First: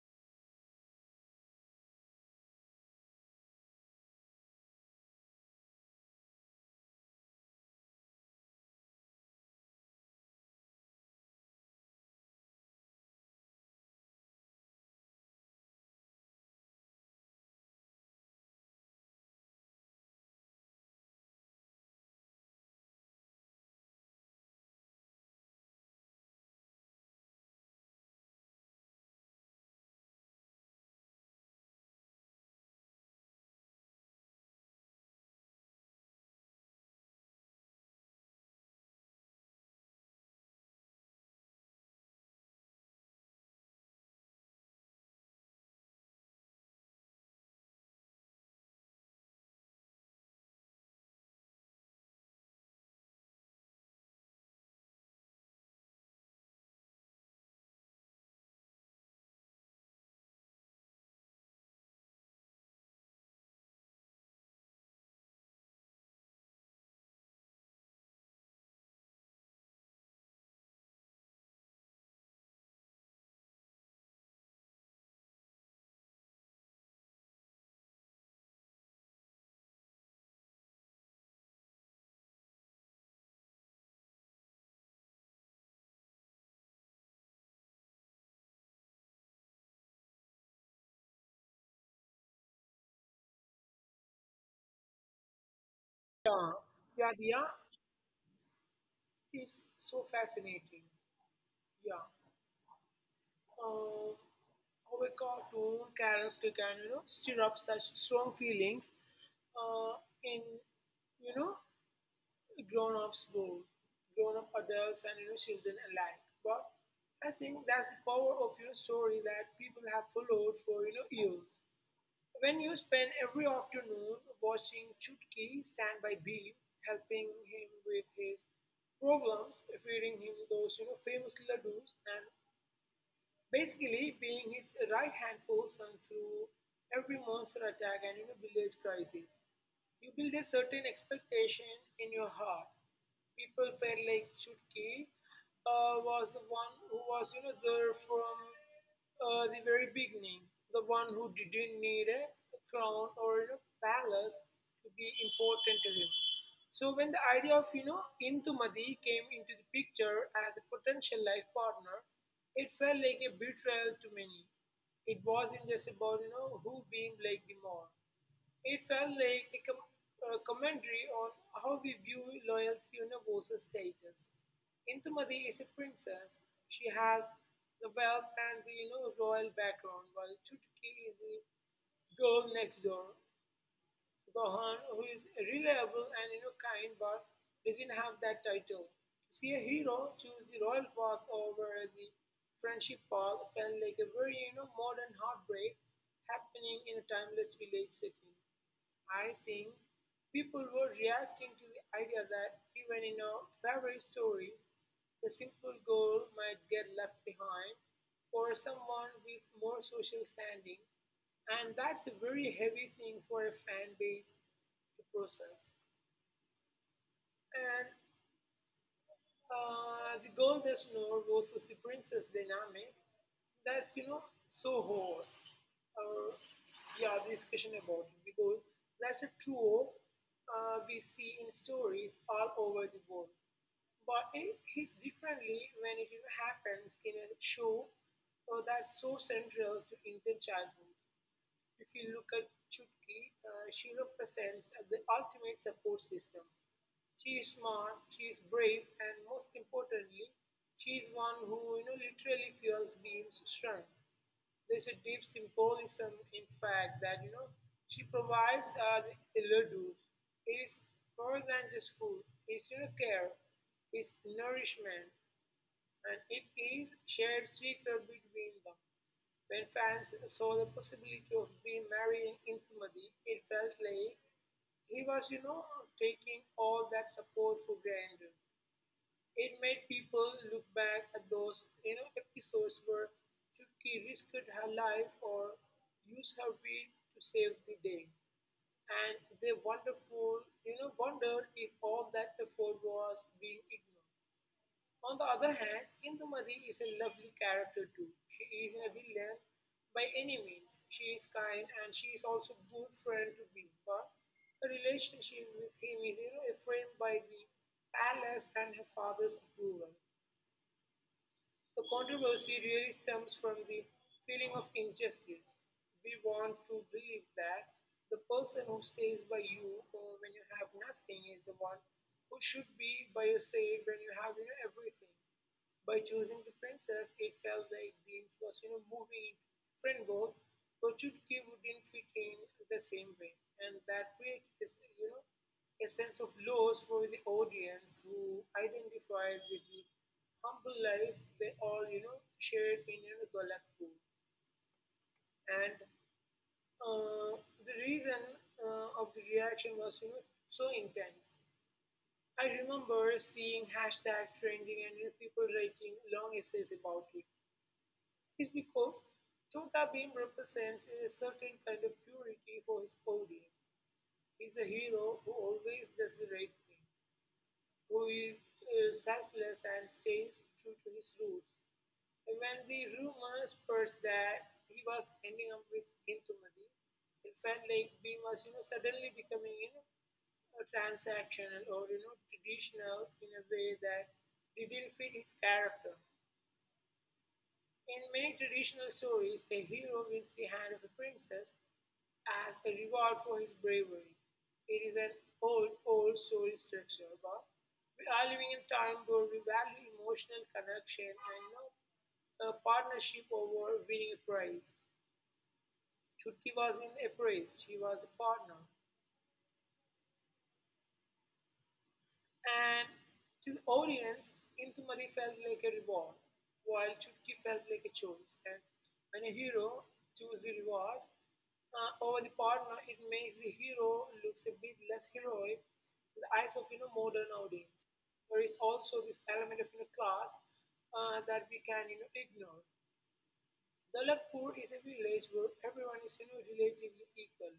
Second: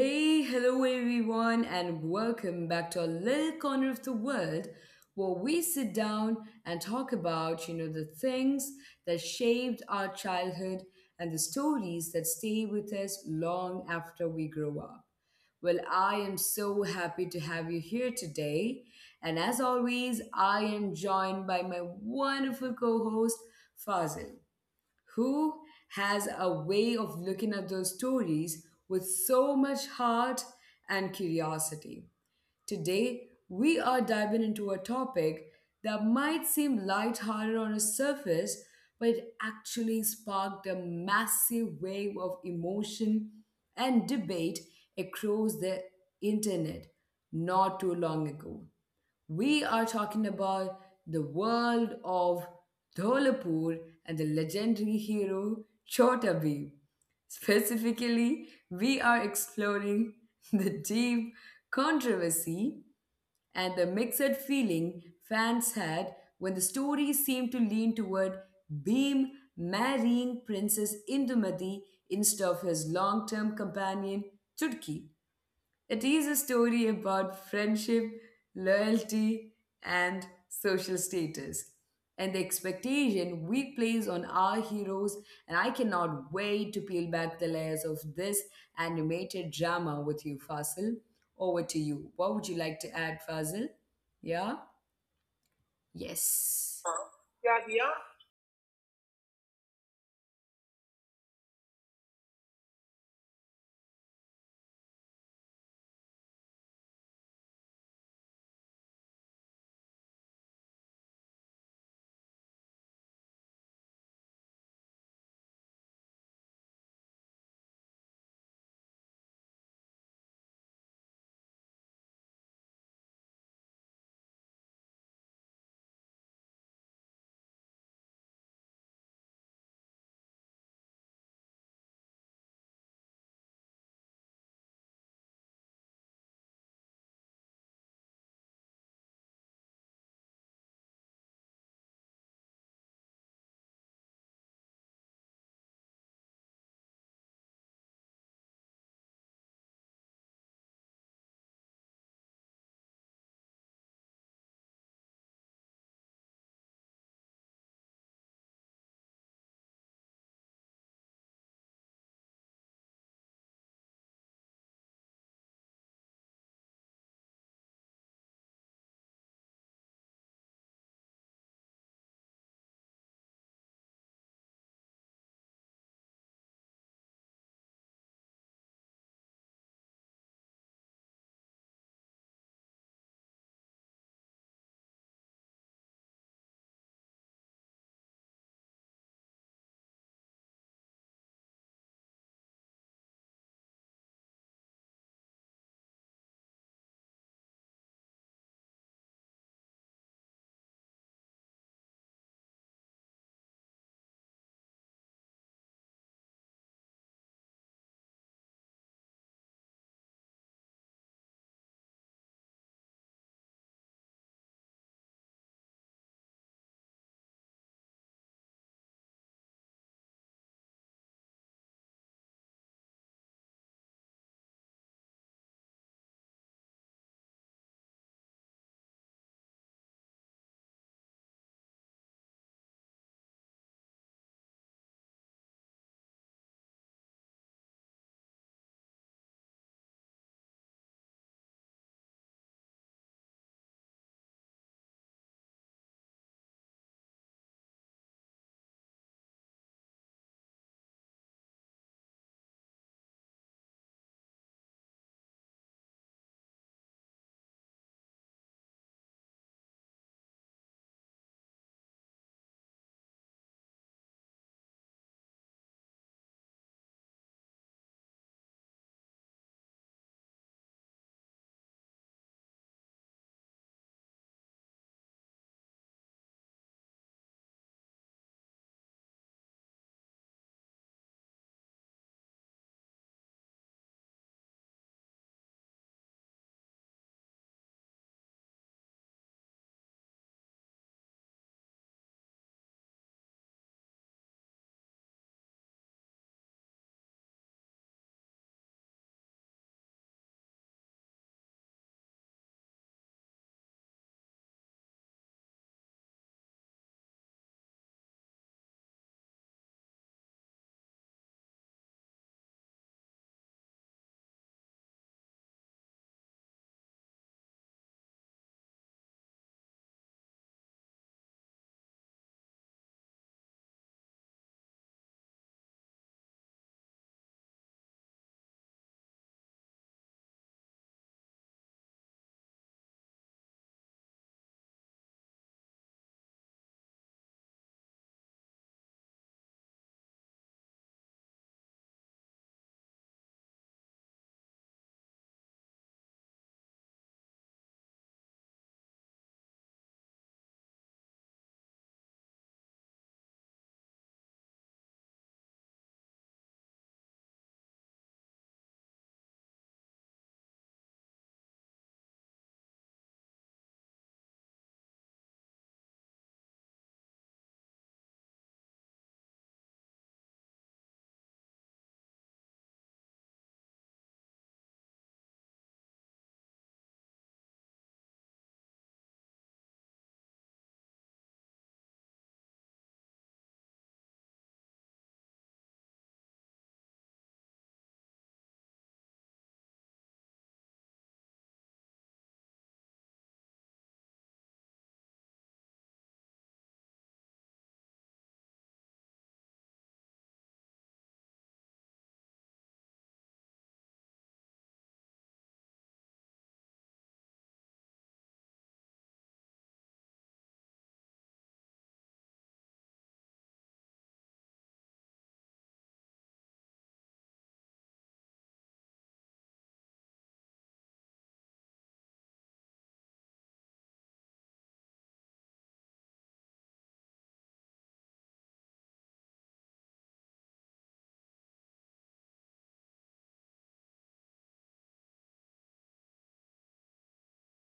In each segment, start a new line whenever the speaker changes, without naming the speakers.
Hey, hello everyone, and welcome back to a little corner of the world where we sit down and talk about, the things that shaped our childhood and the stories that stay with us long after we grow up. Well, I am so happy to have you here today. And as always, I am joined by my wonderful co host, Fazil who has a way of looking at those stories with so much heart and curiosity. Today, we are diving into a topic that might seem lighthearted on a surface, but it actually sparked a massive wave of emotion and debate across the internet not too long ago. We are talking about the world of Dholapur and the legendary hero Chota Bheem. Specifically, we are exploring the deep controversy and the mixed feeling fans had when the story seemed to lean toward Bhim marrying Princess Indumati instead of his long term companion Chutki. It is a story about friendship, loyalty, and social status, and the expectation we place on our heroes. And I cannot wait to peel back the layers of this animated drama with you, Fasil. Over to you. What would you like to add, Fasil? Yeah?
Yeah,
Yes.
yeah, yeah.
Yahya
It's so fascinating. Yeah. Um, how a cartoon character can, stir up such strong feelings in, you know, grown-ups world, grown-up adults and, children alike. But I think that's the power of, story that people have followed for, years. When you spend every afternoon watching Chutki stand by Bhim, helping him with his problems, feeding him those famous ladoos, and basically being his right hand person through every monster attack and village crisis, you build a certain expectation in your heart. People felt like Chutki was the one who was, there from the very beginning, the one who didn't need a crown or a palace to be important to him. So when the idea of Intumadi came into the picture as a potential life partner, it felt like a betrayal to many. It wasn't just about who being like the more. It felt like a commentary on how we view loyalty versus status. Intumadi is a princess. She has the wealth and the royal background, while Chutuki is a girl next door, Gohan, who is reliable and kind but doesn't have that title. To see a hero choose the royal path over the friendship path felt like a very modern heartbreak happening in a timeless village setting. I think people were reacting to the idea that even in our favorite stories, the simple goal might get left behind for someone with more social standing, and that's a very heavy thing for a fan base to process. And the golden snore versus the princess dynamic, that's so hard. Uh, yeah, the discussion about it because that's a true we see in stories all over the world. But it hits differently when it happens in a show that's so central to Indian childhood. If you look at Chutki, she represents the ultimate support system. She is smart, she is brave, and most importantly, she is one who literally fuels Beam's strength. There's a deep symbolism in fact that she provides the laddu. It is more than just food. It's care, it's nourishment, and it is shared secret between them. When fans saw the possibility of Bee marrying Indumati, it felt like he was, taking all that support for granted. It made people look back at those, episodes where Chutki risked her life or used her wit to save the day. And they wonderful, wondered if all that effort was being ignored. On the other hand, Indumati is a lovely character too. She isn't a villain by any means. She is kind and she is also a good friend to be, but her relationship with him is framed by the palace and her father's approval. The controversy really stems from the feeling of injustice. We want to believe that the person who stays by you when you have nothing is the one who should be by your side when you have everything. By choosing the princess, it felt like the was moving in Fringo, but Chutki wouldn't fit in the same way. And that created this a sense of loss for the audience who identified with the humble life they all, shared in Golakpur. And uh, the reason of the reaction was, so intense. I remember seeing hashtag trending and people writing long essays about it. Is because Chota Bheem represents a certain kind of purity for his audience. He's a hero who always does the right thing, who is selfless and stays true to his roots. And when the rumor spreads that he was ending up with Intumadi, it felt like Bheem was suddenly becoming a transactional or traditional in a way that didn't fit his character. In many traditional stories, a hero wins the hand of a princess as a reward for his bravery. It is an old, old story structure, but we are living in a time where we value emotional connection and not a partnership over winning a prize. Should give us in a praise. She was a partner. And to the audience, Intumadi felt like a reward, while Chutki felt like a choice. And when a hero chooses a reward over the partner, it makes the hero looks a bit less heroic in the eyes of modern audience. There is also this element of class that we can ignore. Dalatpur is a village where everyone is relatively equal,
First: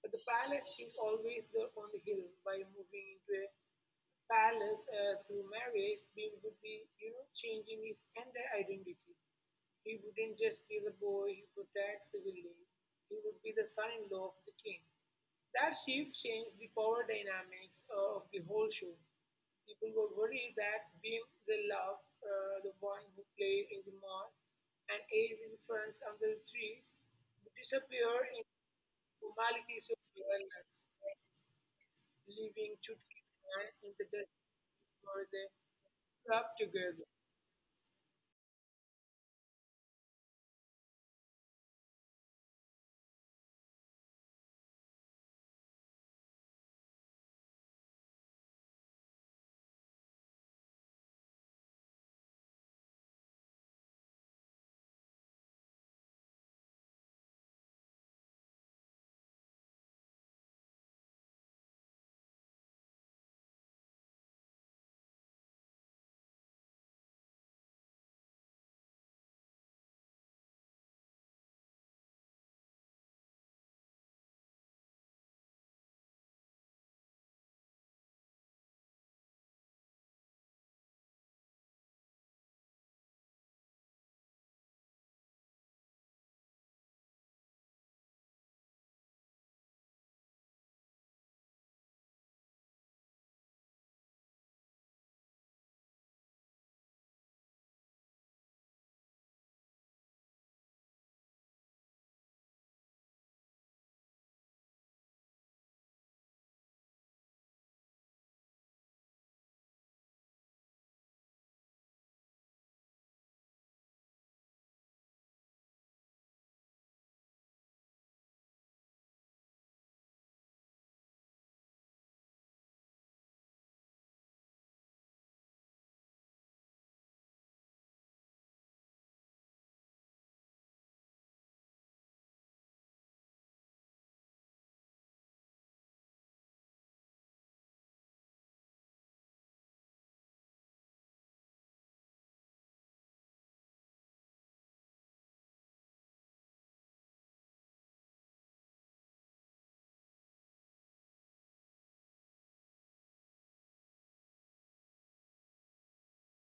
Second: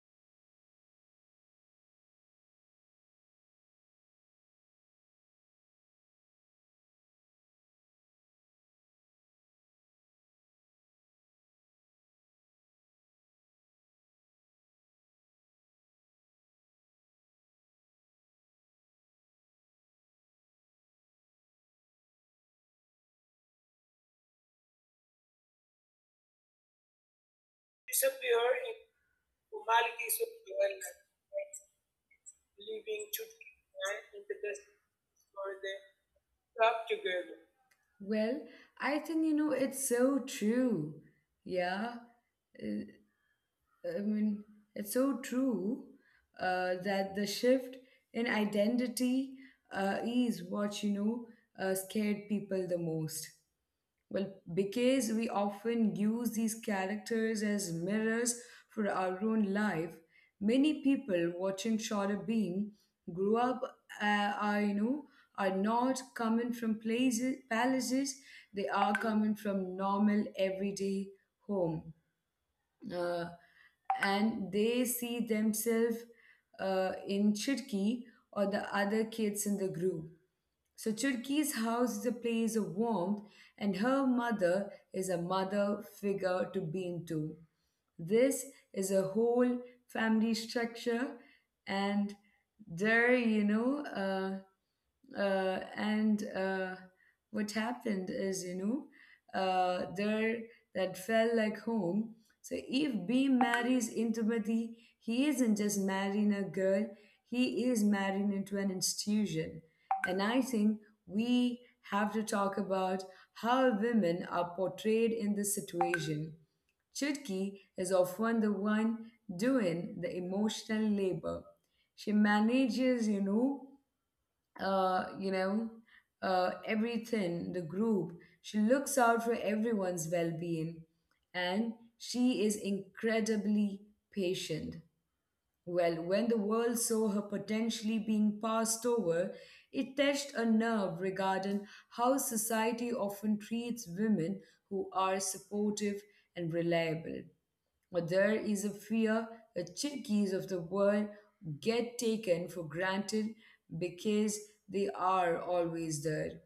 but the palace is always there on the hill. By moving into a palace through marriage, Bim would be changing his entire identity. He wouldn't just be the boy who protects the village, he would be the son in law of the king. That shift changed the power dynamics of the whole show. People were worried that Beam the Love, the one who played in the mall and ate with friends under the trees, would disappear in
disappeared in
formalities of
formalities of
real
development,
life, leaving
leaving
Chutki
Chutki
and in the
and in
desert
the desert
where they
for the
club
club
together.
together. Well, I think it's so true. Yeah, Uh, I mean it's so true that the shift in identity is what scared people the most. Well, because we often use these characters as mirrors for our own life, many people watching Shorter Beam grew up, are are not coming from places palaces. They are coming from normal everyday home, uh, and they see themselves in Chitki or the other kids in the group so Churki's house is a place of warmth, and her mother is a mother figure to Beam too. This is a whole family structure, and there, you know, and what happened is, you know, there that felt like home. So if Beam marries Intimati, he isn't just marrying a girl; he is marrying into an institution and I think we have to talk about how women are portrayed in this situation. Chutki is often the one doing the emotional labor. She manages, uh, you know, everything, the group. She looks out for everyone's well-being, and she is incredibly patient. Well, when the world saw her potentially being passed over, it touched a nerve regarding how society often treats women who are supportive and reliable. There is a fear that Cherokees of the world get taken for granted because they are always there,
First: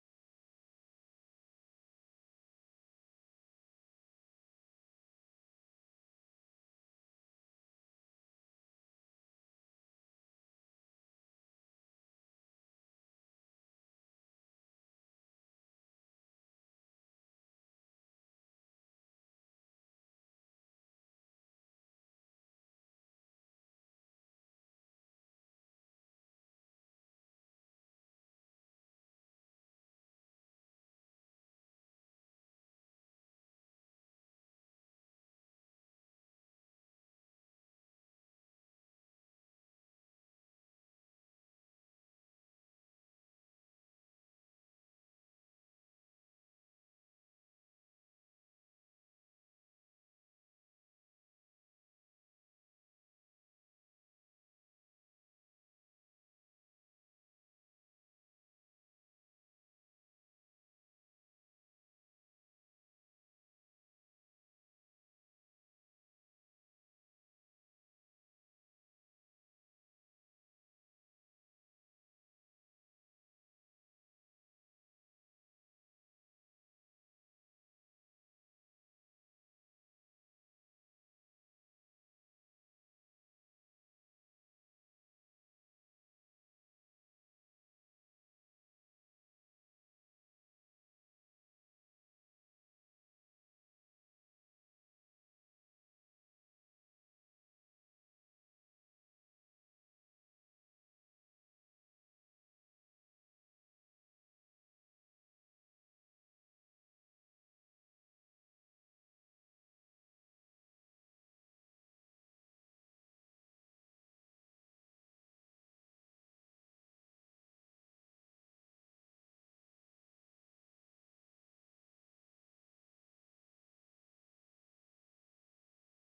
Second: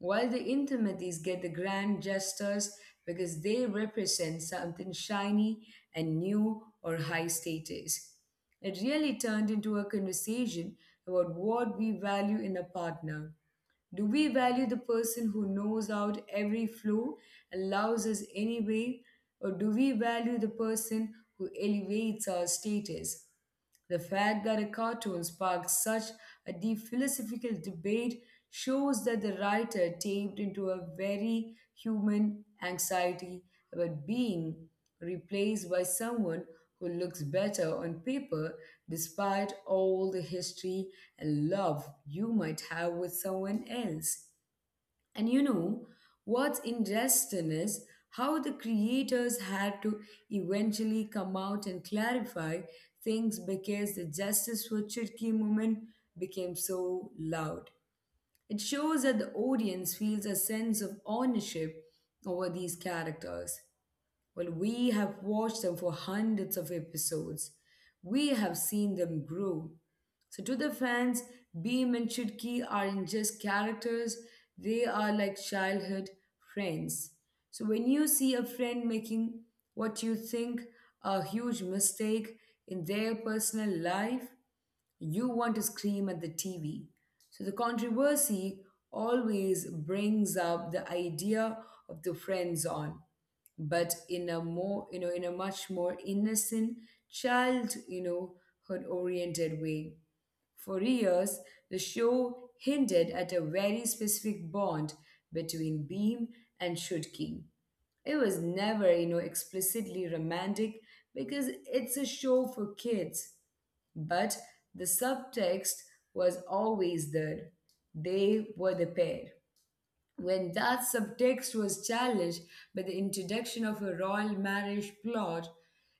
while the intimates get the grand gestures because they represent something shiny and new or high status. It really turned into a conversation about what we value in a partner do we value the person who knows out every flaw and loves us anyway? Or do we value the person who elevates our status? The fact that a cartoon sparked such a deep philosophical debate shows that the writer tapped into a very human anxiety about being replaced by someone who looks better on paper despite all the history and love you might have with someone else. And what's interesting is how the creators had to eventually come out and clarify things because the Justice for Cherokee movement became so loud. It shows that the audience feels a sense of ownership over these characters. Well, we have watched them for hundreds of episodes. We have seen them grow. So, to the fans, Beam and Chutki aren't just characters, they are like childhood friends. So, when you see a friend making what you think a huge mistake in their personal life, you want to scream at the TV. So the controversy always brings up the idea of the friend zone, but in a more, in a much more innocent, child, you know, hood oriented way. For years, the show hinted at a very specific bond between Beam and Shudking it was never explicitly romantic because it's a show for kids but the subtext was always there. They were the pair. When that subtext was challenged by the introduction of a royal marriage plot,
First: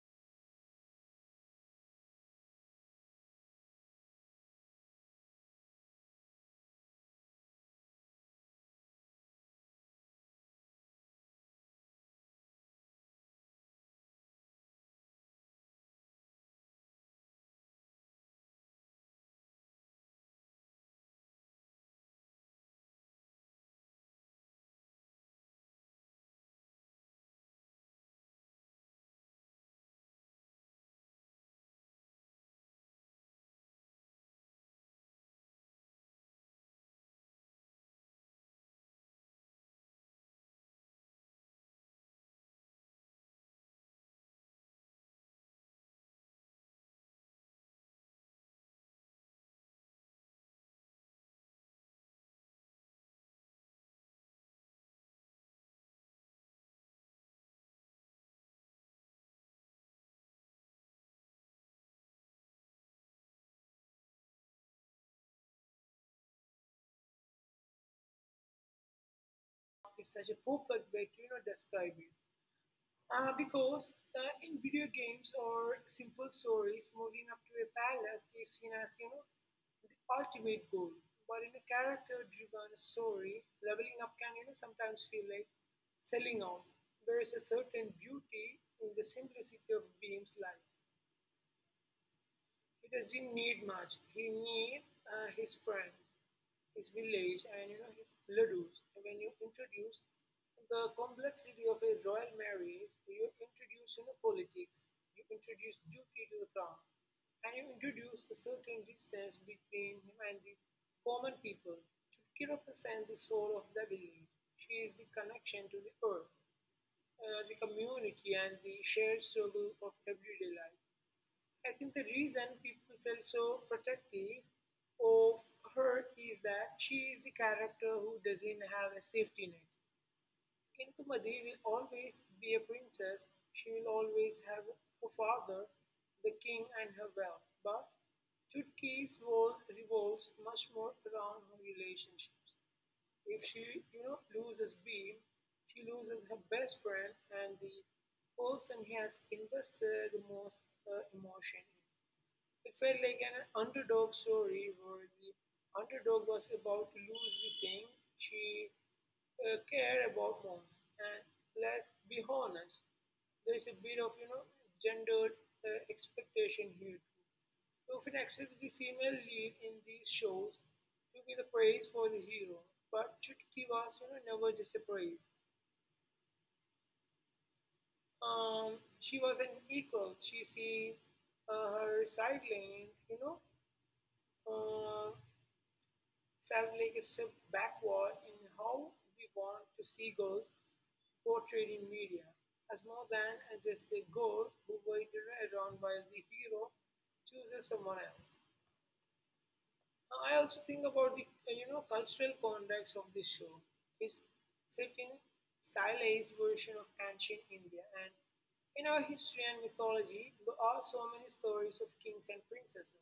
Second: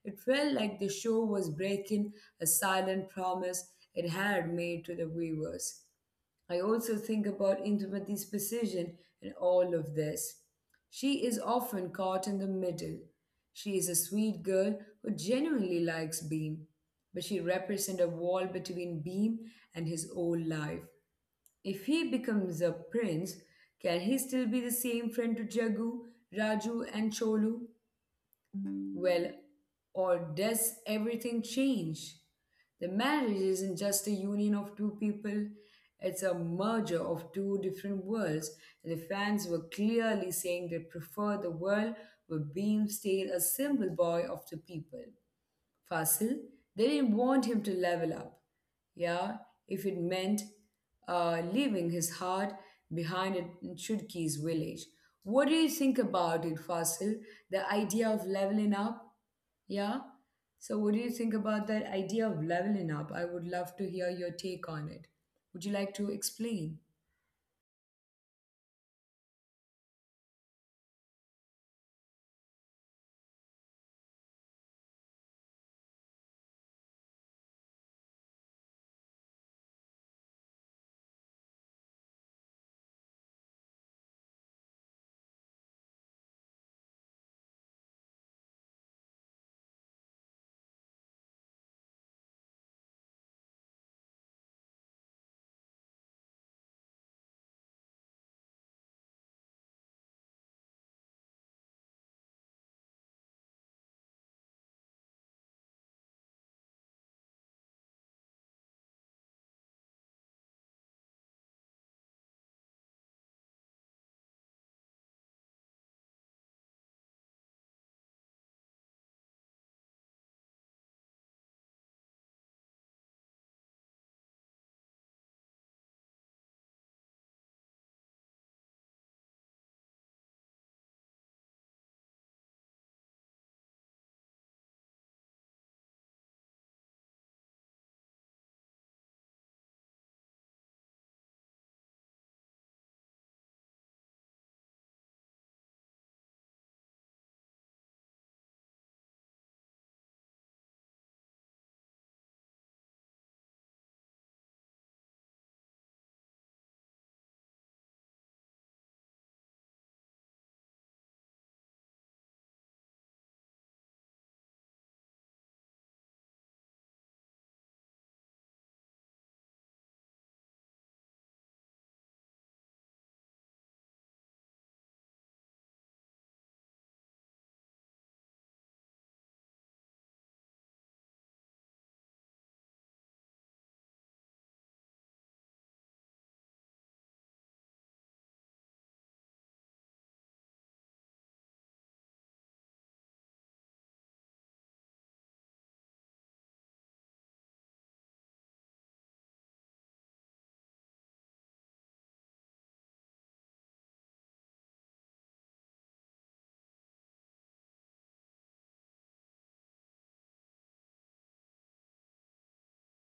it felt like the show was breaking a silent promise it had made to the viewers. I also think about Indumati's position in all of this. She is often caught in the middle. She is a sweet girl who genuinely likes Beam, but she represents a wall between Beam and his old life. If he becomes a prince, can he still be the same friend to Jagu, Raju, and Cholu? Well, or does everything change? The marriage isn't just a union of two people, it's a merger of two different worlds. The fans were clearly saying they prefer the world where Beam stayed a symbol boy of the people. Fasil, they didn't want him to level up. Yeah, if it meant leaving his heart behind in Chutki's village. What do you think about it, Fasil? The idea of leveling up? Yeah? So, what do you think about that idea of leveling up? I would love to hear your take on it. Would you like to explain?
It's such a perfect way to describe it. Because in video games or simple stories, moving up to a palace is seen as the ultimate goal. But in a character-driven story, leveling up can sometimes feel like selling out. There is a certain beauty in the simplicity of Beam's life. He doesn't need much. He needs his friend, his village, and his ladoos. When you introduce the complexity of a royal marriage, you introduce politics, you introduce duty to the crown, and you introduce a certain distance between him and the common people. To represent the soul of the village. She is the connection to the earth, the community, and the shared struggle of everyday life. I think the reason people felt so protective of her is that she is the character who doesn't have a safety net. Intumadi will always be a princess, she will always have her father, the king, and her wealth. But Chutki's world revolves much more around her relationships. If she loses Beam, she loses her best friend and the person he has invested the most emotion in. It felt like an underdog story where the underdog was about to lose the thing she cared about most. And let's be honest, there's a bit of gendered expectation here too. We often accept the female lead in these shows to be the praise for the hero, but Chutki was never just a praise. She was an equal. She see her side lane, uh, Favlik is so backward in how we want to see girls portrayed in media, as more than just a girl who waited around while the hero chooses someone else. I also think about the cultural context of this show. It's set in stylized version of ancient India, and in our history and mythology, there are so many stories of kings and princesses.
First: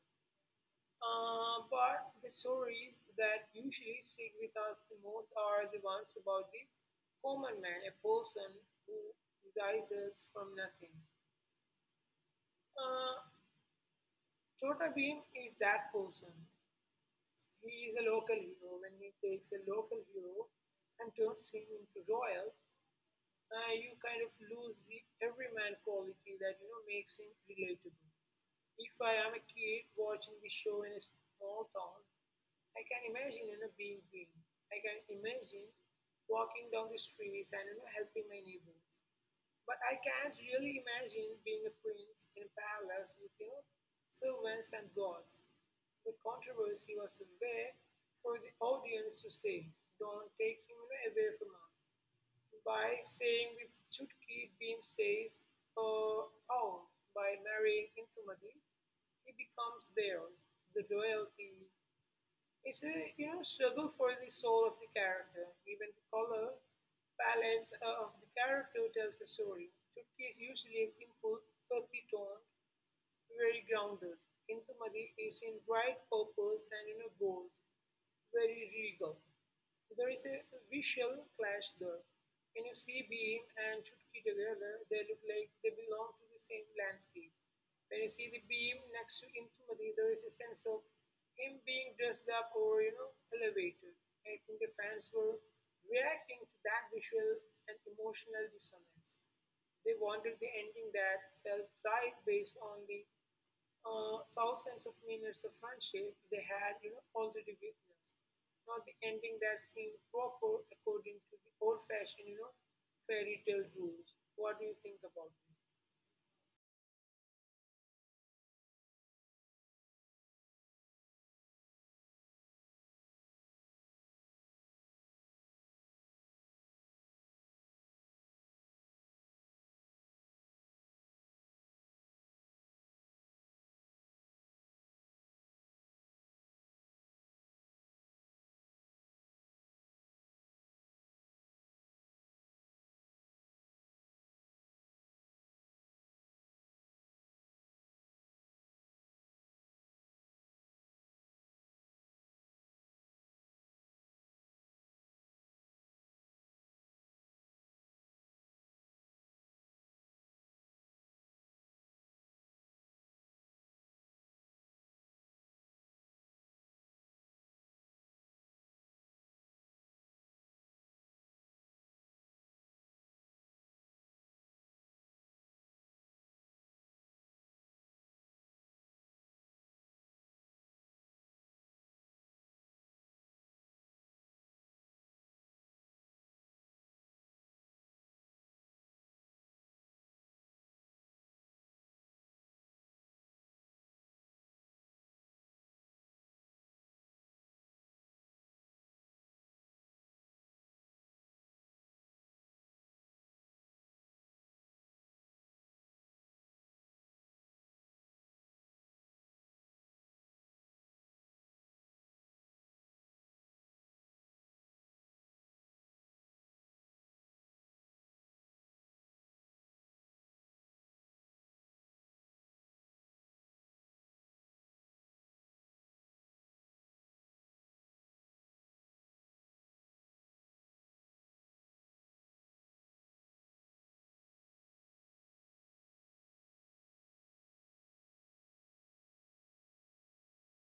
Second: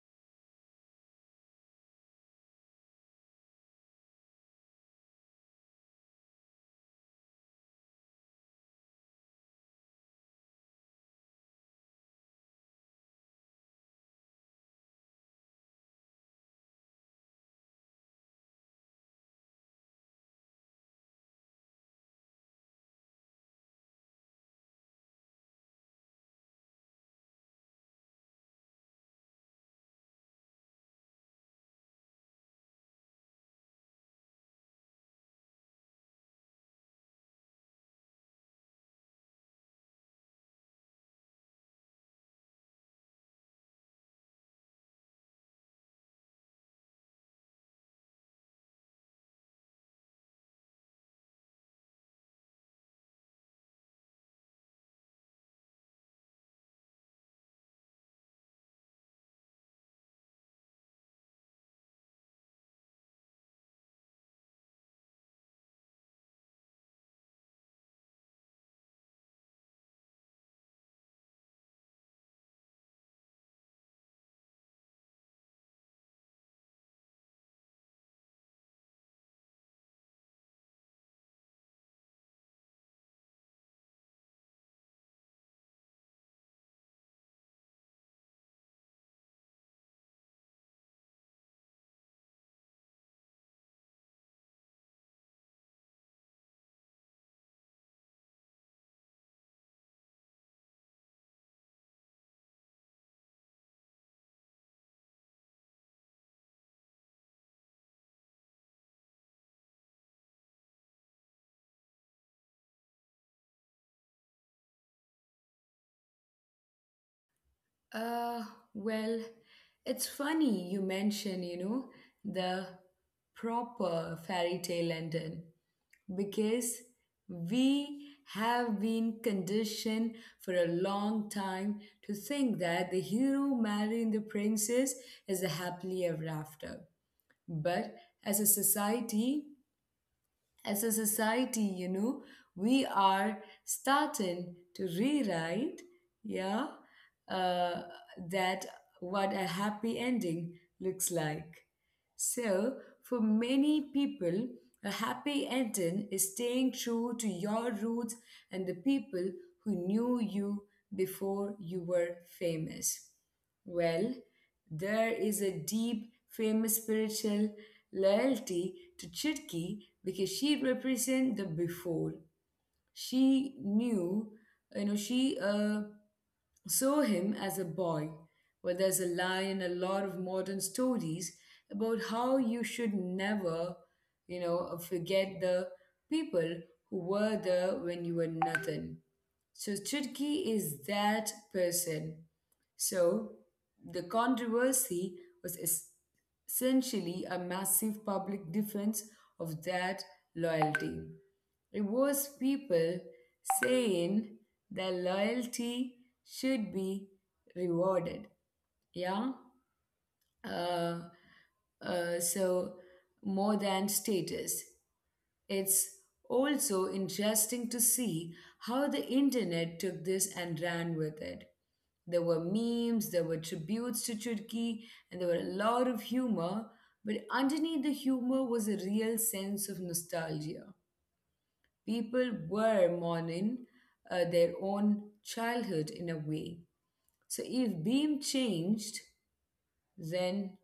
But the stories that usually stick with us the most are the ones about the common man, a person who rises from nothing. Uh, Chota Bhim is that person. He is a local hero. When he takes a local hero and turns him into royal, you kind of lose the everyman quality that makes him relatable. If I am a kid watching the show in a small town, I can imagine being green. I can imagine walking down the streets and helping my neighbors. But I can't really imagine being a prince in a palace with servants and gods. The controversy was there for the audience to say, don't take him away from us. By saying the Chutki Beam stays out by marrying Intumati, he becomes theirs. The royalties. It's a struggle for the soul of the character. Even the color palette of the character tells a story. Chutki is usually a simple, earthy tone, very grounded. Intumari is in bright purples and golds, very regal. There is a visual clash there. When you see Beam and Chutki together, they look like they belong to the same landscape. When you see the Beam next to Intumadi, there is a sense of him being dressed up or elevated. I think the fans were reacting to that visual and emotional dissonance. They wanted the ending that felt right based on the thousands of minutes of friendship they had already witnessed. Not the ending that seemed proper according to the old-fashioned, fairy tale rules. What do you think about this?
Uh, well, it's funny you mention, the proper fairy tale ending because we have been conditioned for a long time to think that the hero marrying the princess is a happily ever after. But as a society, as a society, you know, we are starting to rewrite, yeah, uh, that what a happy ending looks like. So, for many people, a happy ending is staying true to your roots and the people who knew you before you were famous. Well, there is a deep, famous spiritual loyalty to Chutki because she represents the before. She knew, you know, she saw him as a boy, where there's a lie in a lot of modern stories about how you should never, forget the people who were there when you were nothing. So Chutki is that person. So the controversy was essentially a massive public defense of that loyalty. Rewards people saying their loyalty should be rewarded. Yeah. Uh, so more than status. It's also interesting to see how the internet took this and ran with it. There were memes, there were tributes to Turkey, and there were a lot of humor, but underneath the humor was a real sense of nostalgia people were mourning their own childhood in a way. So if Beam changed, then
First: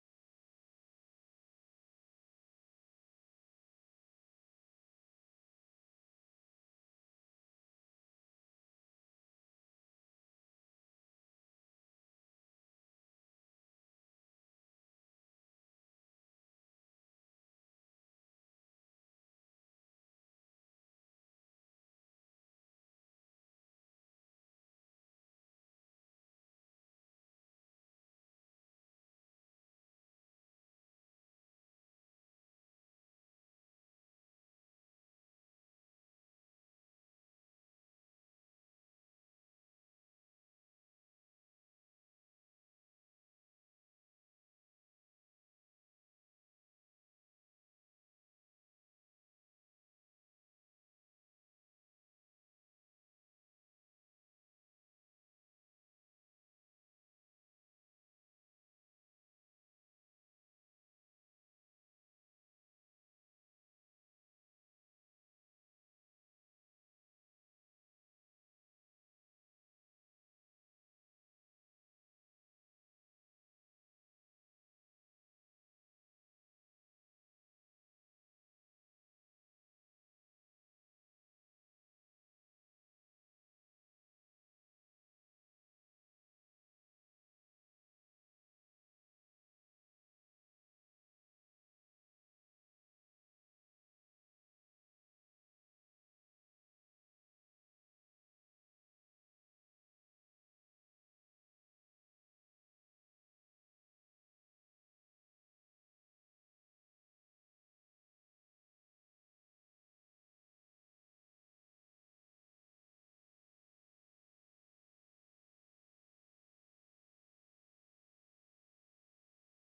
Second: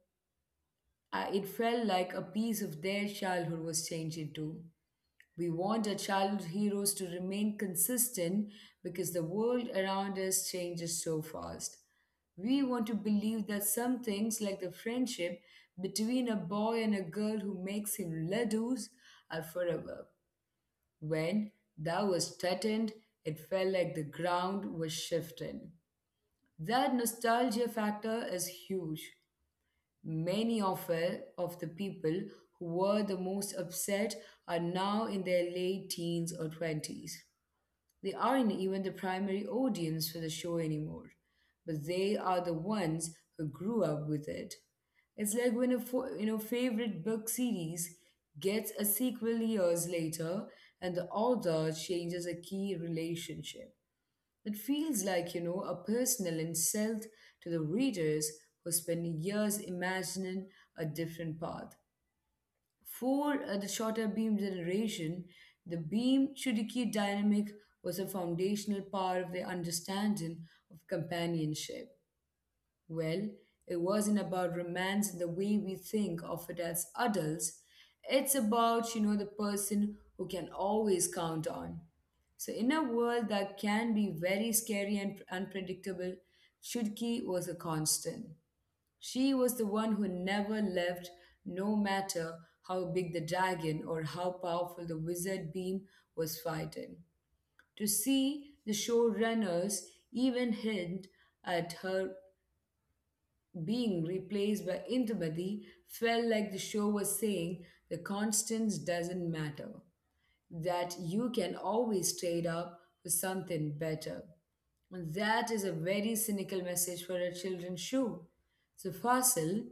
it felt like a piece of their childhood was changing too. We want our childhood heroes to remain consistent because the world around us changes so fast. We want to believe that some things, like the friendship between a boy and a girl who makes him ladoos, are forever. When that was threatened, it felt like the ground was shifting. That nostalgia factor is huge. Many of the people who were the most upset are now in their late teens or 20s. They aren't even the primary audience for the show anymore, but they are the ones who grew up with it. It's like when a favorite book series gets a sequel years later and the author changes a key relationship. It feels like a personal insult to the readers who spend years imagining a different path. For the shorter beam generation, the beam Shuriki dynamic was a foundational part of their understanding of companionship. Well, it wasn't about romance in the way we think of it as adults. It's about, the person who can always count on. So, in a world that can be very scary and unpredictable, Shuriki was a constant. She was the one who never left, no matter how big the dragon or how powerful the wizard beam was fighting. To see the showrunners even hint at her being replaced by Indumati felt like the show was saying the constants doesn't matter, that you can always trade up for something better. That is a very cynical message for a children's show. So, Fasil,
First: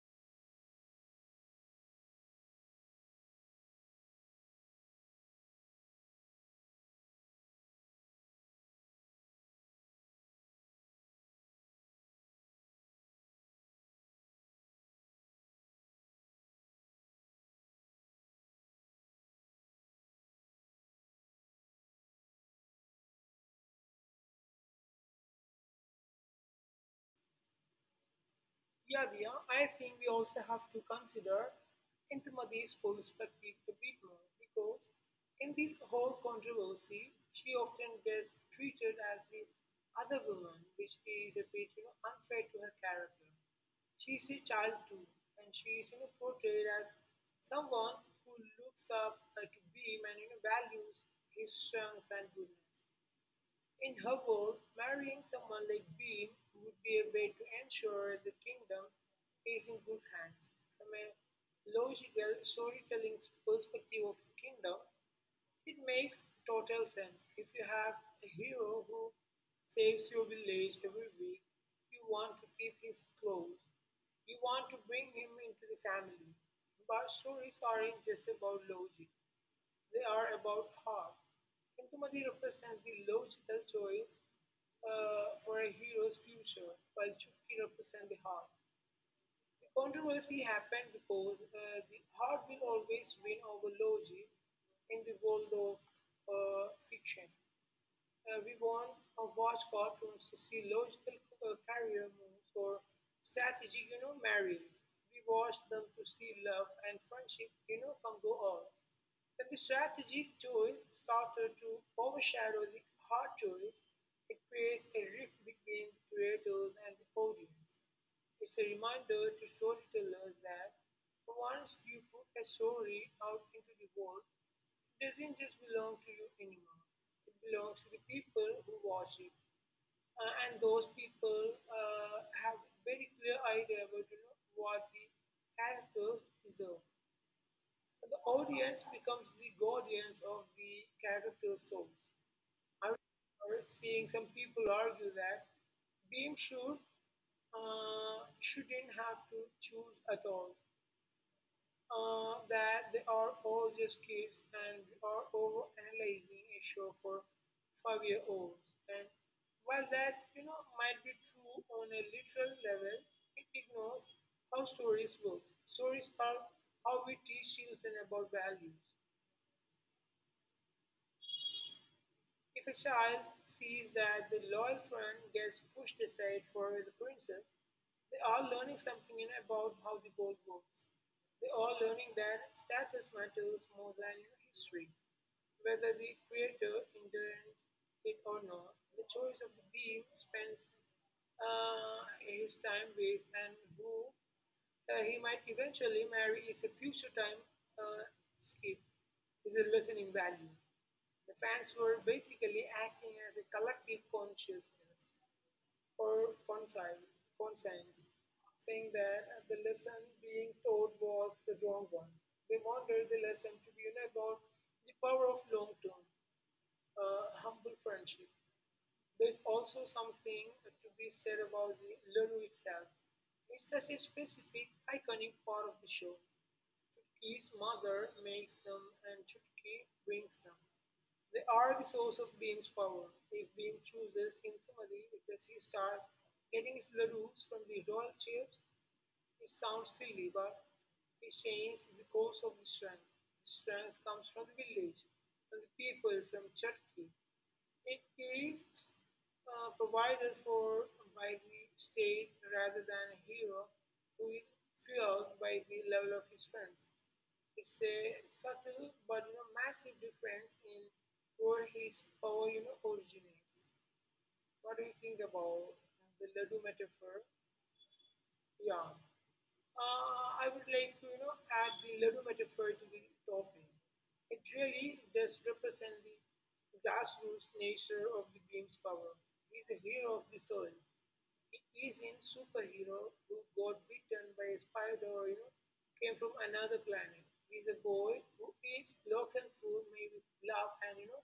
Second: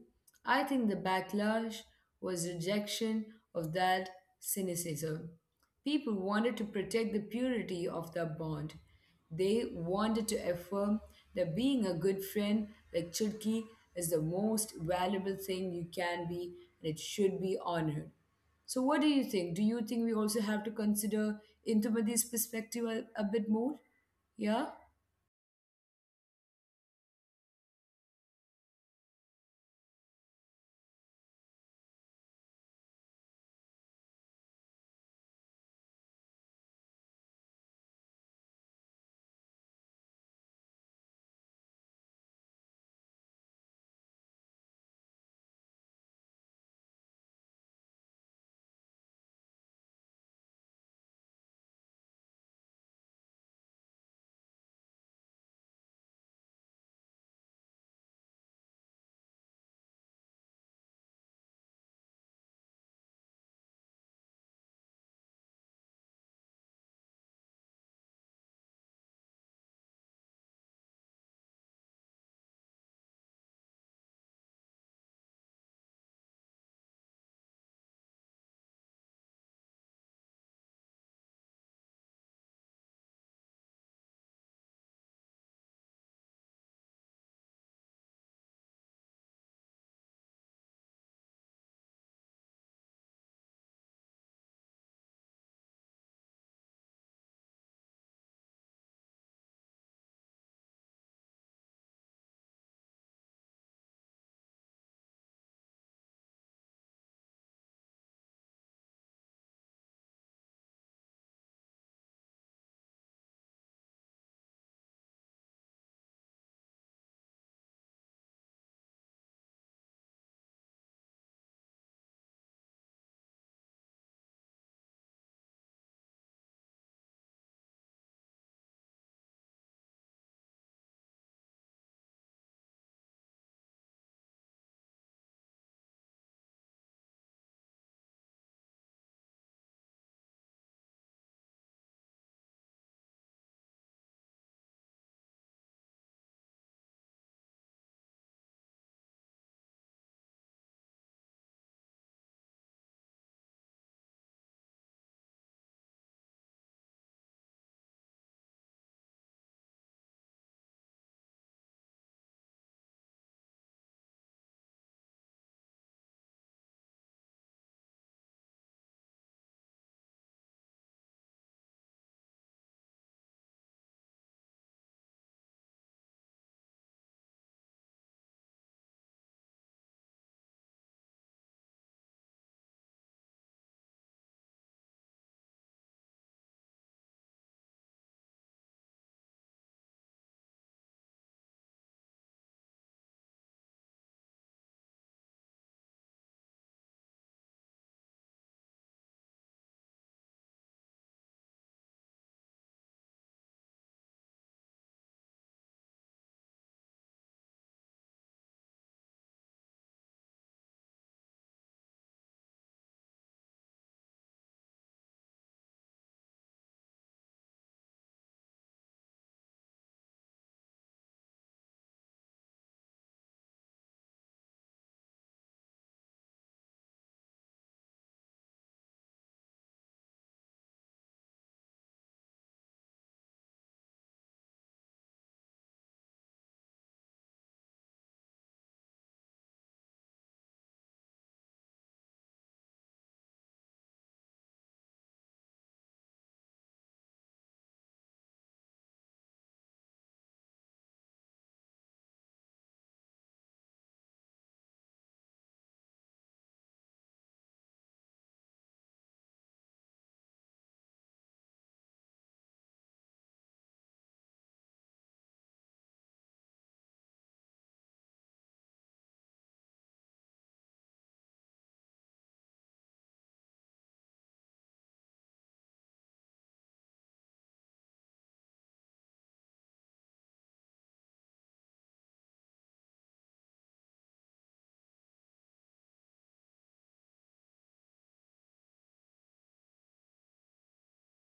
I think the backlash was rejection of that cynicism. People wanted to protect the purity of the bond. They wanted to affirm that being a good friend like Chutki is the most valuable thing you can be and it should be honored. So, what do you think? Do you think we also have to consider Intumadi's perspective a bit more? Yeah?
Yeah, Diya, I think we also have to consider Intimati's perspective a bit more because in this whole controversy, she often gets treated as the other woman, which is a bit unfair to her character. She's a child too, and she is portrayed as someone who looks up to Beam and values his strength and goodness. In her world, marrying someone like Bean would be a way to ensure the kingdom is in good hands. From a logical storytelling perspective of the kingdom, it makes total sense. If you have a hero who saves your village every week, you want to keep his clothes. You want to bring him into the family. But stories aren't just about logic. They are about heart. Indumati represents the logical choice for a hero's future, while Chutki represents the heart. The controversy happened because the heart will always win over logic in the world of fiction. We want to watch cartoons to see logical career moves or strategic, marriages. We watch them to see love and friendship, come go on. When the strategic choice started to overshadow the hard choice, it creates a rift between the creators and the audience. It's a reminder to storytellers that once you put a story out into the world, doesn't just belong to you anymore. It belongs to the people who watch it. And those people have very clear idea about what the characters deserve. So the audience becomes the guardians of the characters' souls. I remember seeing some people argue that Beam shouldn't have to choose at all that they are all just kids and we are over analyzing a show for 5 year olds. And while that might be true on a literal level, it ignores how stories work. Stories are how we teach children about values. If a child sees that the loyal friend gets pushed aside for the princess, they are learning something about how the world works. They are learning that status matters more than history. Whether the creator intended it or not, the choice of the being spends his time with and who he might eventually marry is a future time uh, skip, is a lesson in value. The fans were basically acting as a collective consciousness or conscience, saying that the lesson being taught was the wrong one. They wanted the lesson to be about the power of long term, humble friendship. There's also something to be said about the Lulu itself. It's such a specific, iconic part of the show. Chutki's mother makes them and Chutki brings them. They are the source of Bhim's power. If Bhim chooses Indramati because he starts getting his ladoos from the royal chiefs, it sounds silly, but he changed the course of the strength. The strength comes from the village, from the people, from Chutki. It is provided for by the state rather than a hero who is fueled by the level of his friends. It's a subtle but massive difference in where his power originates. What do you think about the laddu metaphor? Yeah, I would like to add the laddu metaphor to the topic. It really does represent the grassroots nature of the beam's power. He's a hero of the soil. It is in superhero who got bitten by a spider or came from another planet. He's a boy who eats local food made with love and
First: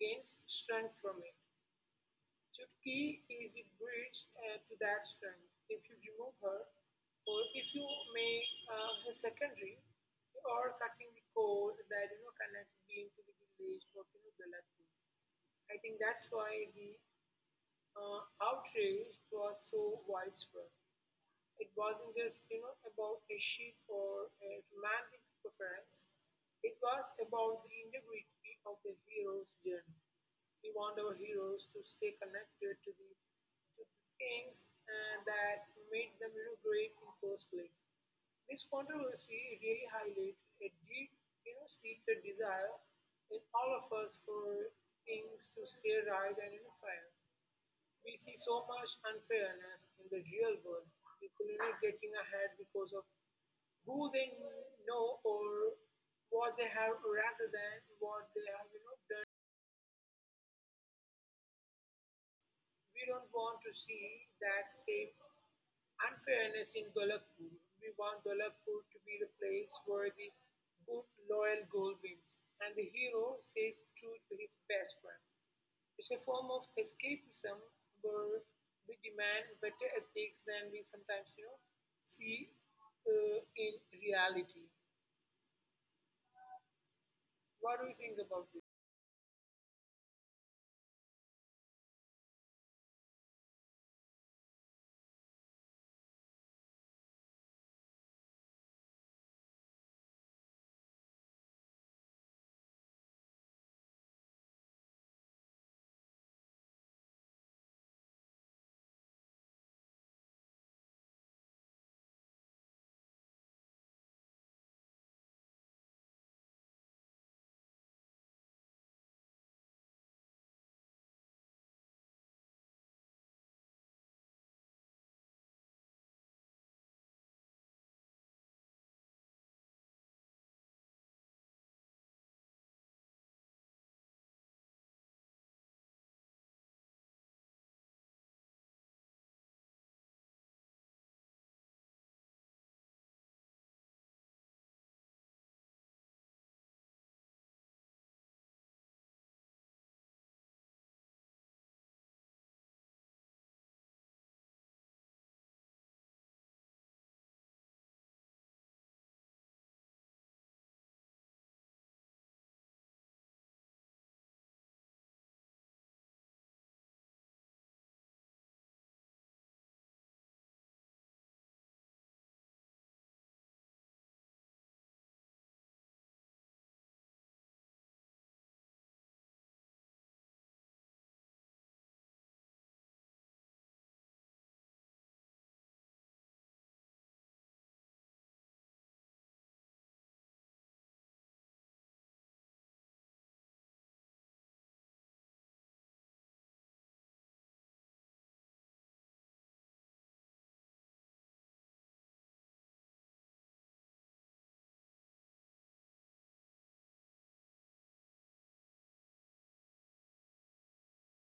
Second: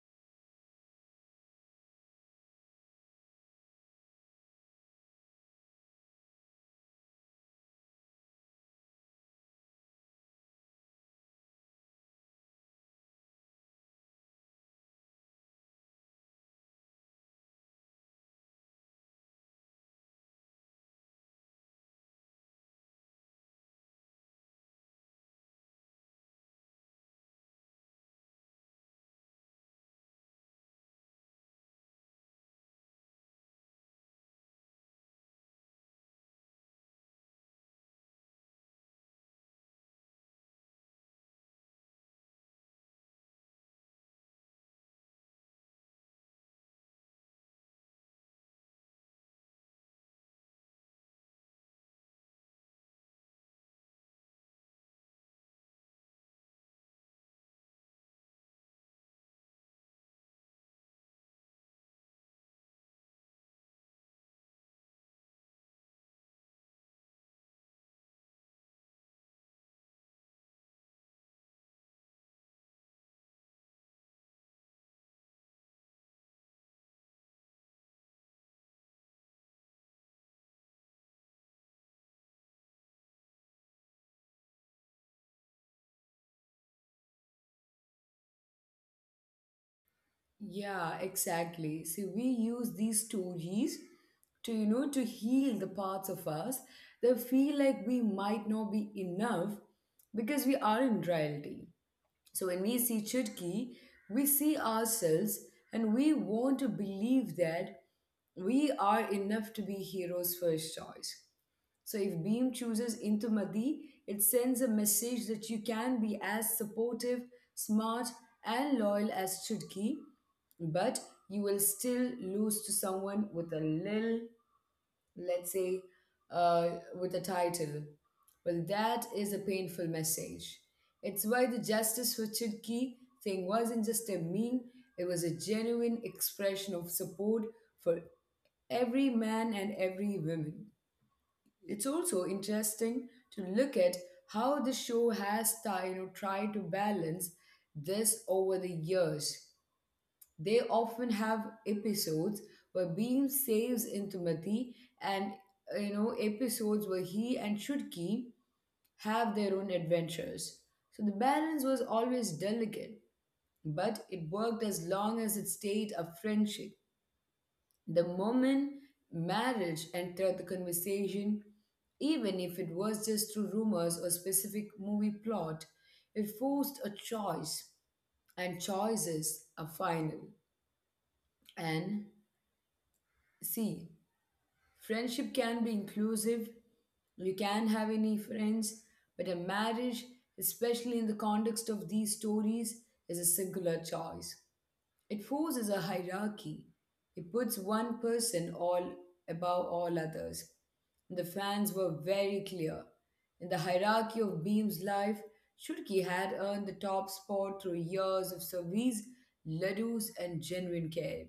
gains strength from it. Chutki is the bridge to that strength. If you remove her, or if you make her secondary, you are cutting the cord that connects being to the village of Dalatpur. I think that's why the outrage was so widespread. It wasn't just about a chic or a romantic preference. It was about the integrity of the hero's journey. We want our heroes to stay connected to the things that made them great in first place. This controversy really highlighted a deep, seated desire in all of us for things to stay right and fair. We see so much unfairness in the real world. People getting ahead because of who they know or what they have rather than what they have done. We don't want to see that same unfairness in Golakpur. We want Golakpur to be the place where the good, loyal gold wins and the hero says true to his best friend. It's a form of escapism where we demand better ethics than we sometimes see in reality. What do you think about this?
Yeah, exactly. See, we use these stories to, to heal the parts of us that feel like we might not be enough because we are in reality. So when we see Chutki, we see ourselves and we want to believe that we are enough to be hero's first choice. So if Beam chooses Intumadi, it sends a message that you can be as supportive, smart, and loyal as Chutki, but you will still lose to someone with a little, let's say, uh, with a title. Well, that is a painful message. It's why the Justice for Chidki thing wasn't just a meme, it was a genuine expression of support for every man and every woman. It's also interesting to look at how the show has tried to balance this over the years. They often have episodes where Beam saves Intimati, and episodes where he and Shudki have their own adventures. So the balance was always delicate, but it worked as long as it stayed a friendship. The moment marriage entered the conversation, even if it was just through rumors or specific movie plot, it forced a choice, and choices are final. And see, friendship can be inclusive. You can have any friends, but a marriage, especially in the context of these stories, is a singular choice. It forces a hierarchy. It puts one person all above all others. The fans were very clear. In the hierarchy of Beam's life, Shulki had earned the top spot through years of service, ladoos, and genuine care.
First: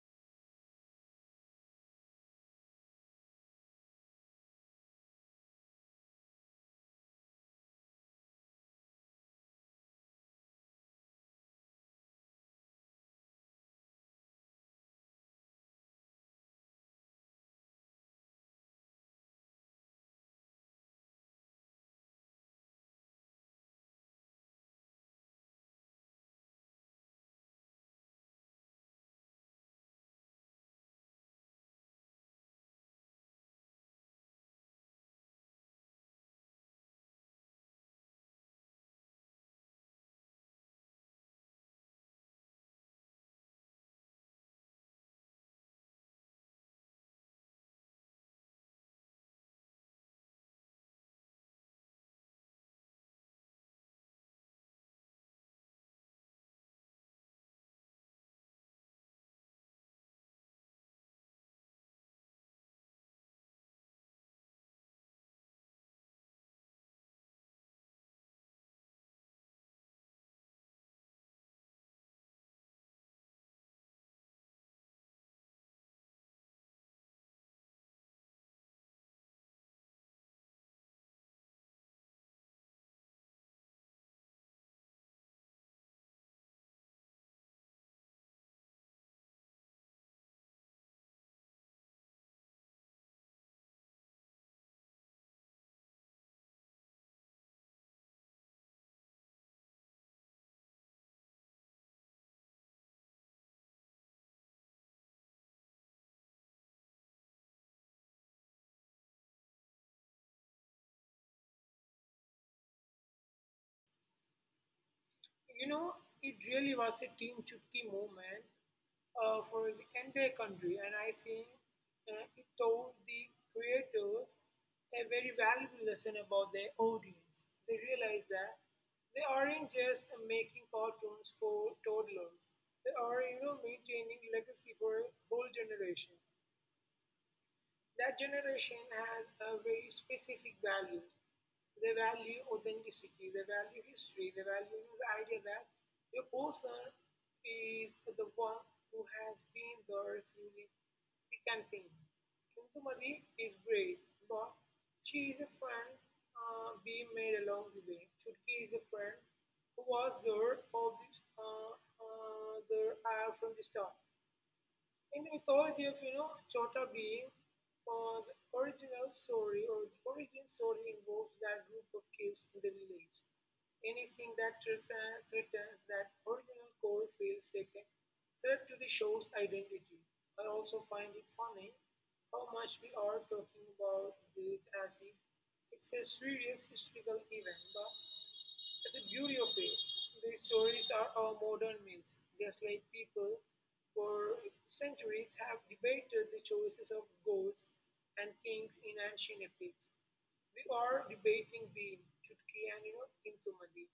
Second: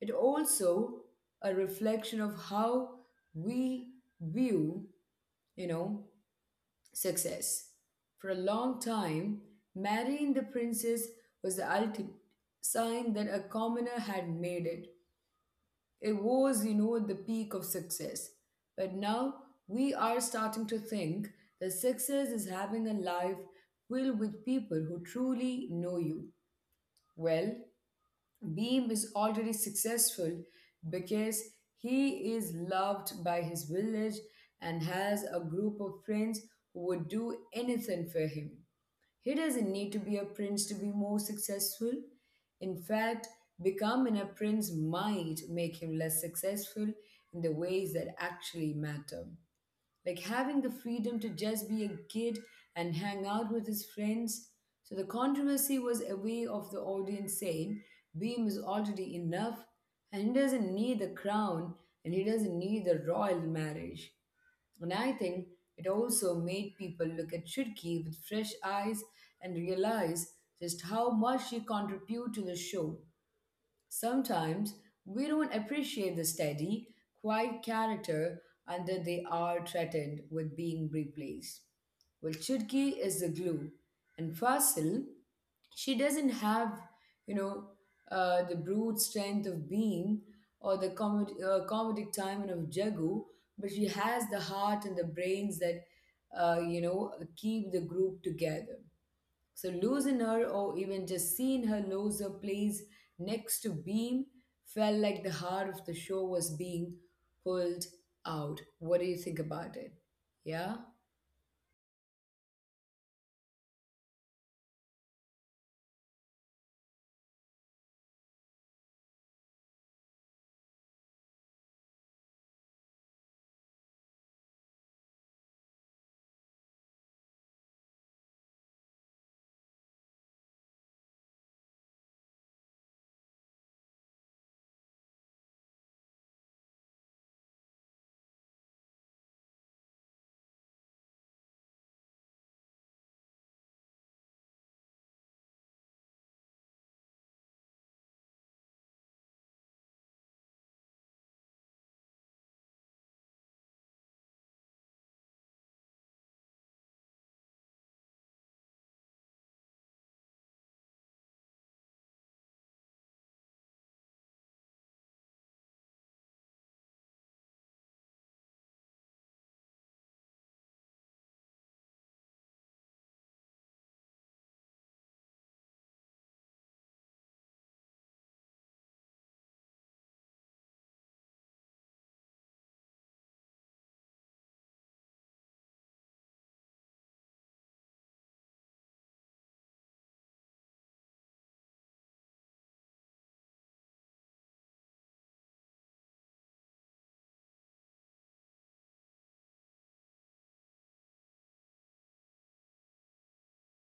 It also a reflection of how we view, you know, success. For a long time, marrying the princess was the ultimate sign that a commoner had made it. It was, you know, the peak of success. But now we are starting to think that success is having a life filled with people who truly know you well. Beam is already successful because he is loved by his village and has a group of friends who would do anything for him. He doesn't need to be a prince to be more successful. In fact, becoming a prince might make him less successful in the ways that actually matter. Like having the freedom to just be a kid and hang out with his friends. So the controversy was a way of the audience saying Beam is already enough, and he doesn't need the crown and he doesn't need the royal marriage. And I think it also made people look at Shirki with fresh eyes and realize just how much she contributed to the show. Sometimes we don't appreciate the steady, quiet character until they are threatened with being replaced. Well, Chutki is the glue, and Fasil, she doesn't have, you know, the brute strength of Beam or the comedic timing of Jagu, but she has the heart and the brains that, you know, keep the group together. So losing her or even just seeing her lose her place next to Beam felt like the heart of the show was being pulled out. What do you think about it? Yeah?
You know, it really was a Team Chutki movement for the entire country, and I think it taught the creators a very valuable lesson about their audience. They realized that they aren't just making cartoons for toddlers; they are, maintaining legacy for a whole generation. That generation has a very specific values. They value authenticity, they value history, they value the idea that a person is the one who has been there through the thick and thin. Kumari is brave, but she is a friend being made along the way. Chutki is a friend who was there from the start. In the mythology of Chota being the original story or the origin story involves that group of kids in the village. Anything that threatens that original core feels like a threat to the show's identity. I also find it funny how much we are talking about this as if it's a serious historical event, but that's the beauty of it. These stories are our modern myths, just like people for centuries have debated the choices of gods and kings in ancient epics we are debating the Chutki and Intumadi.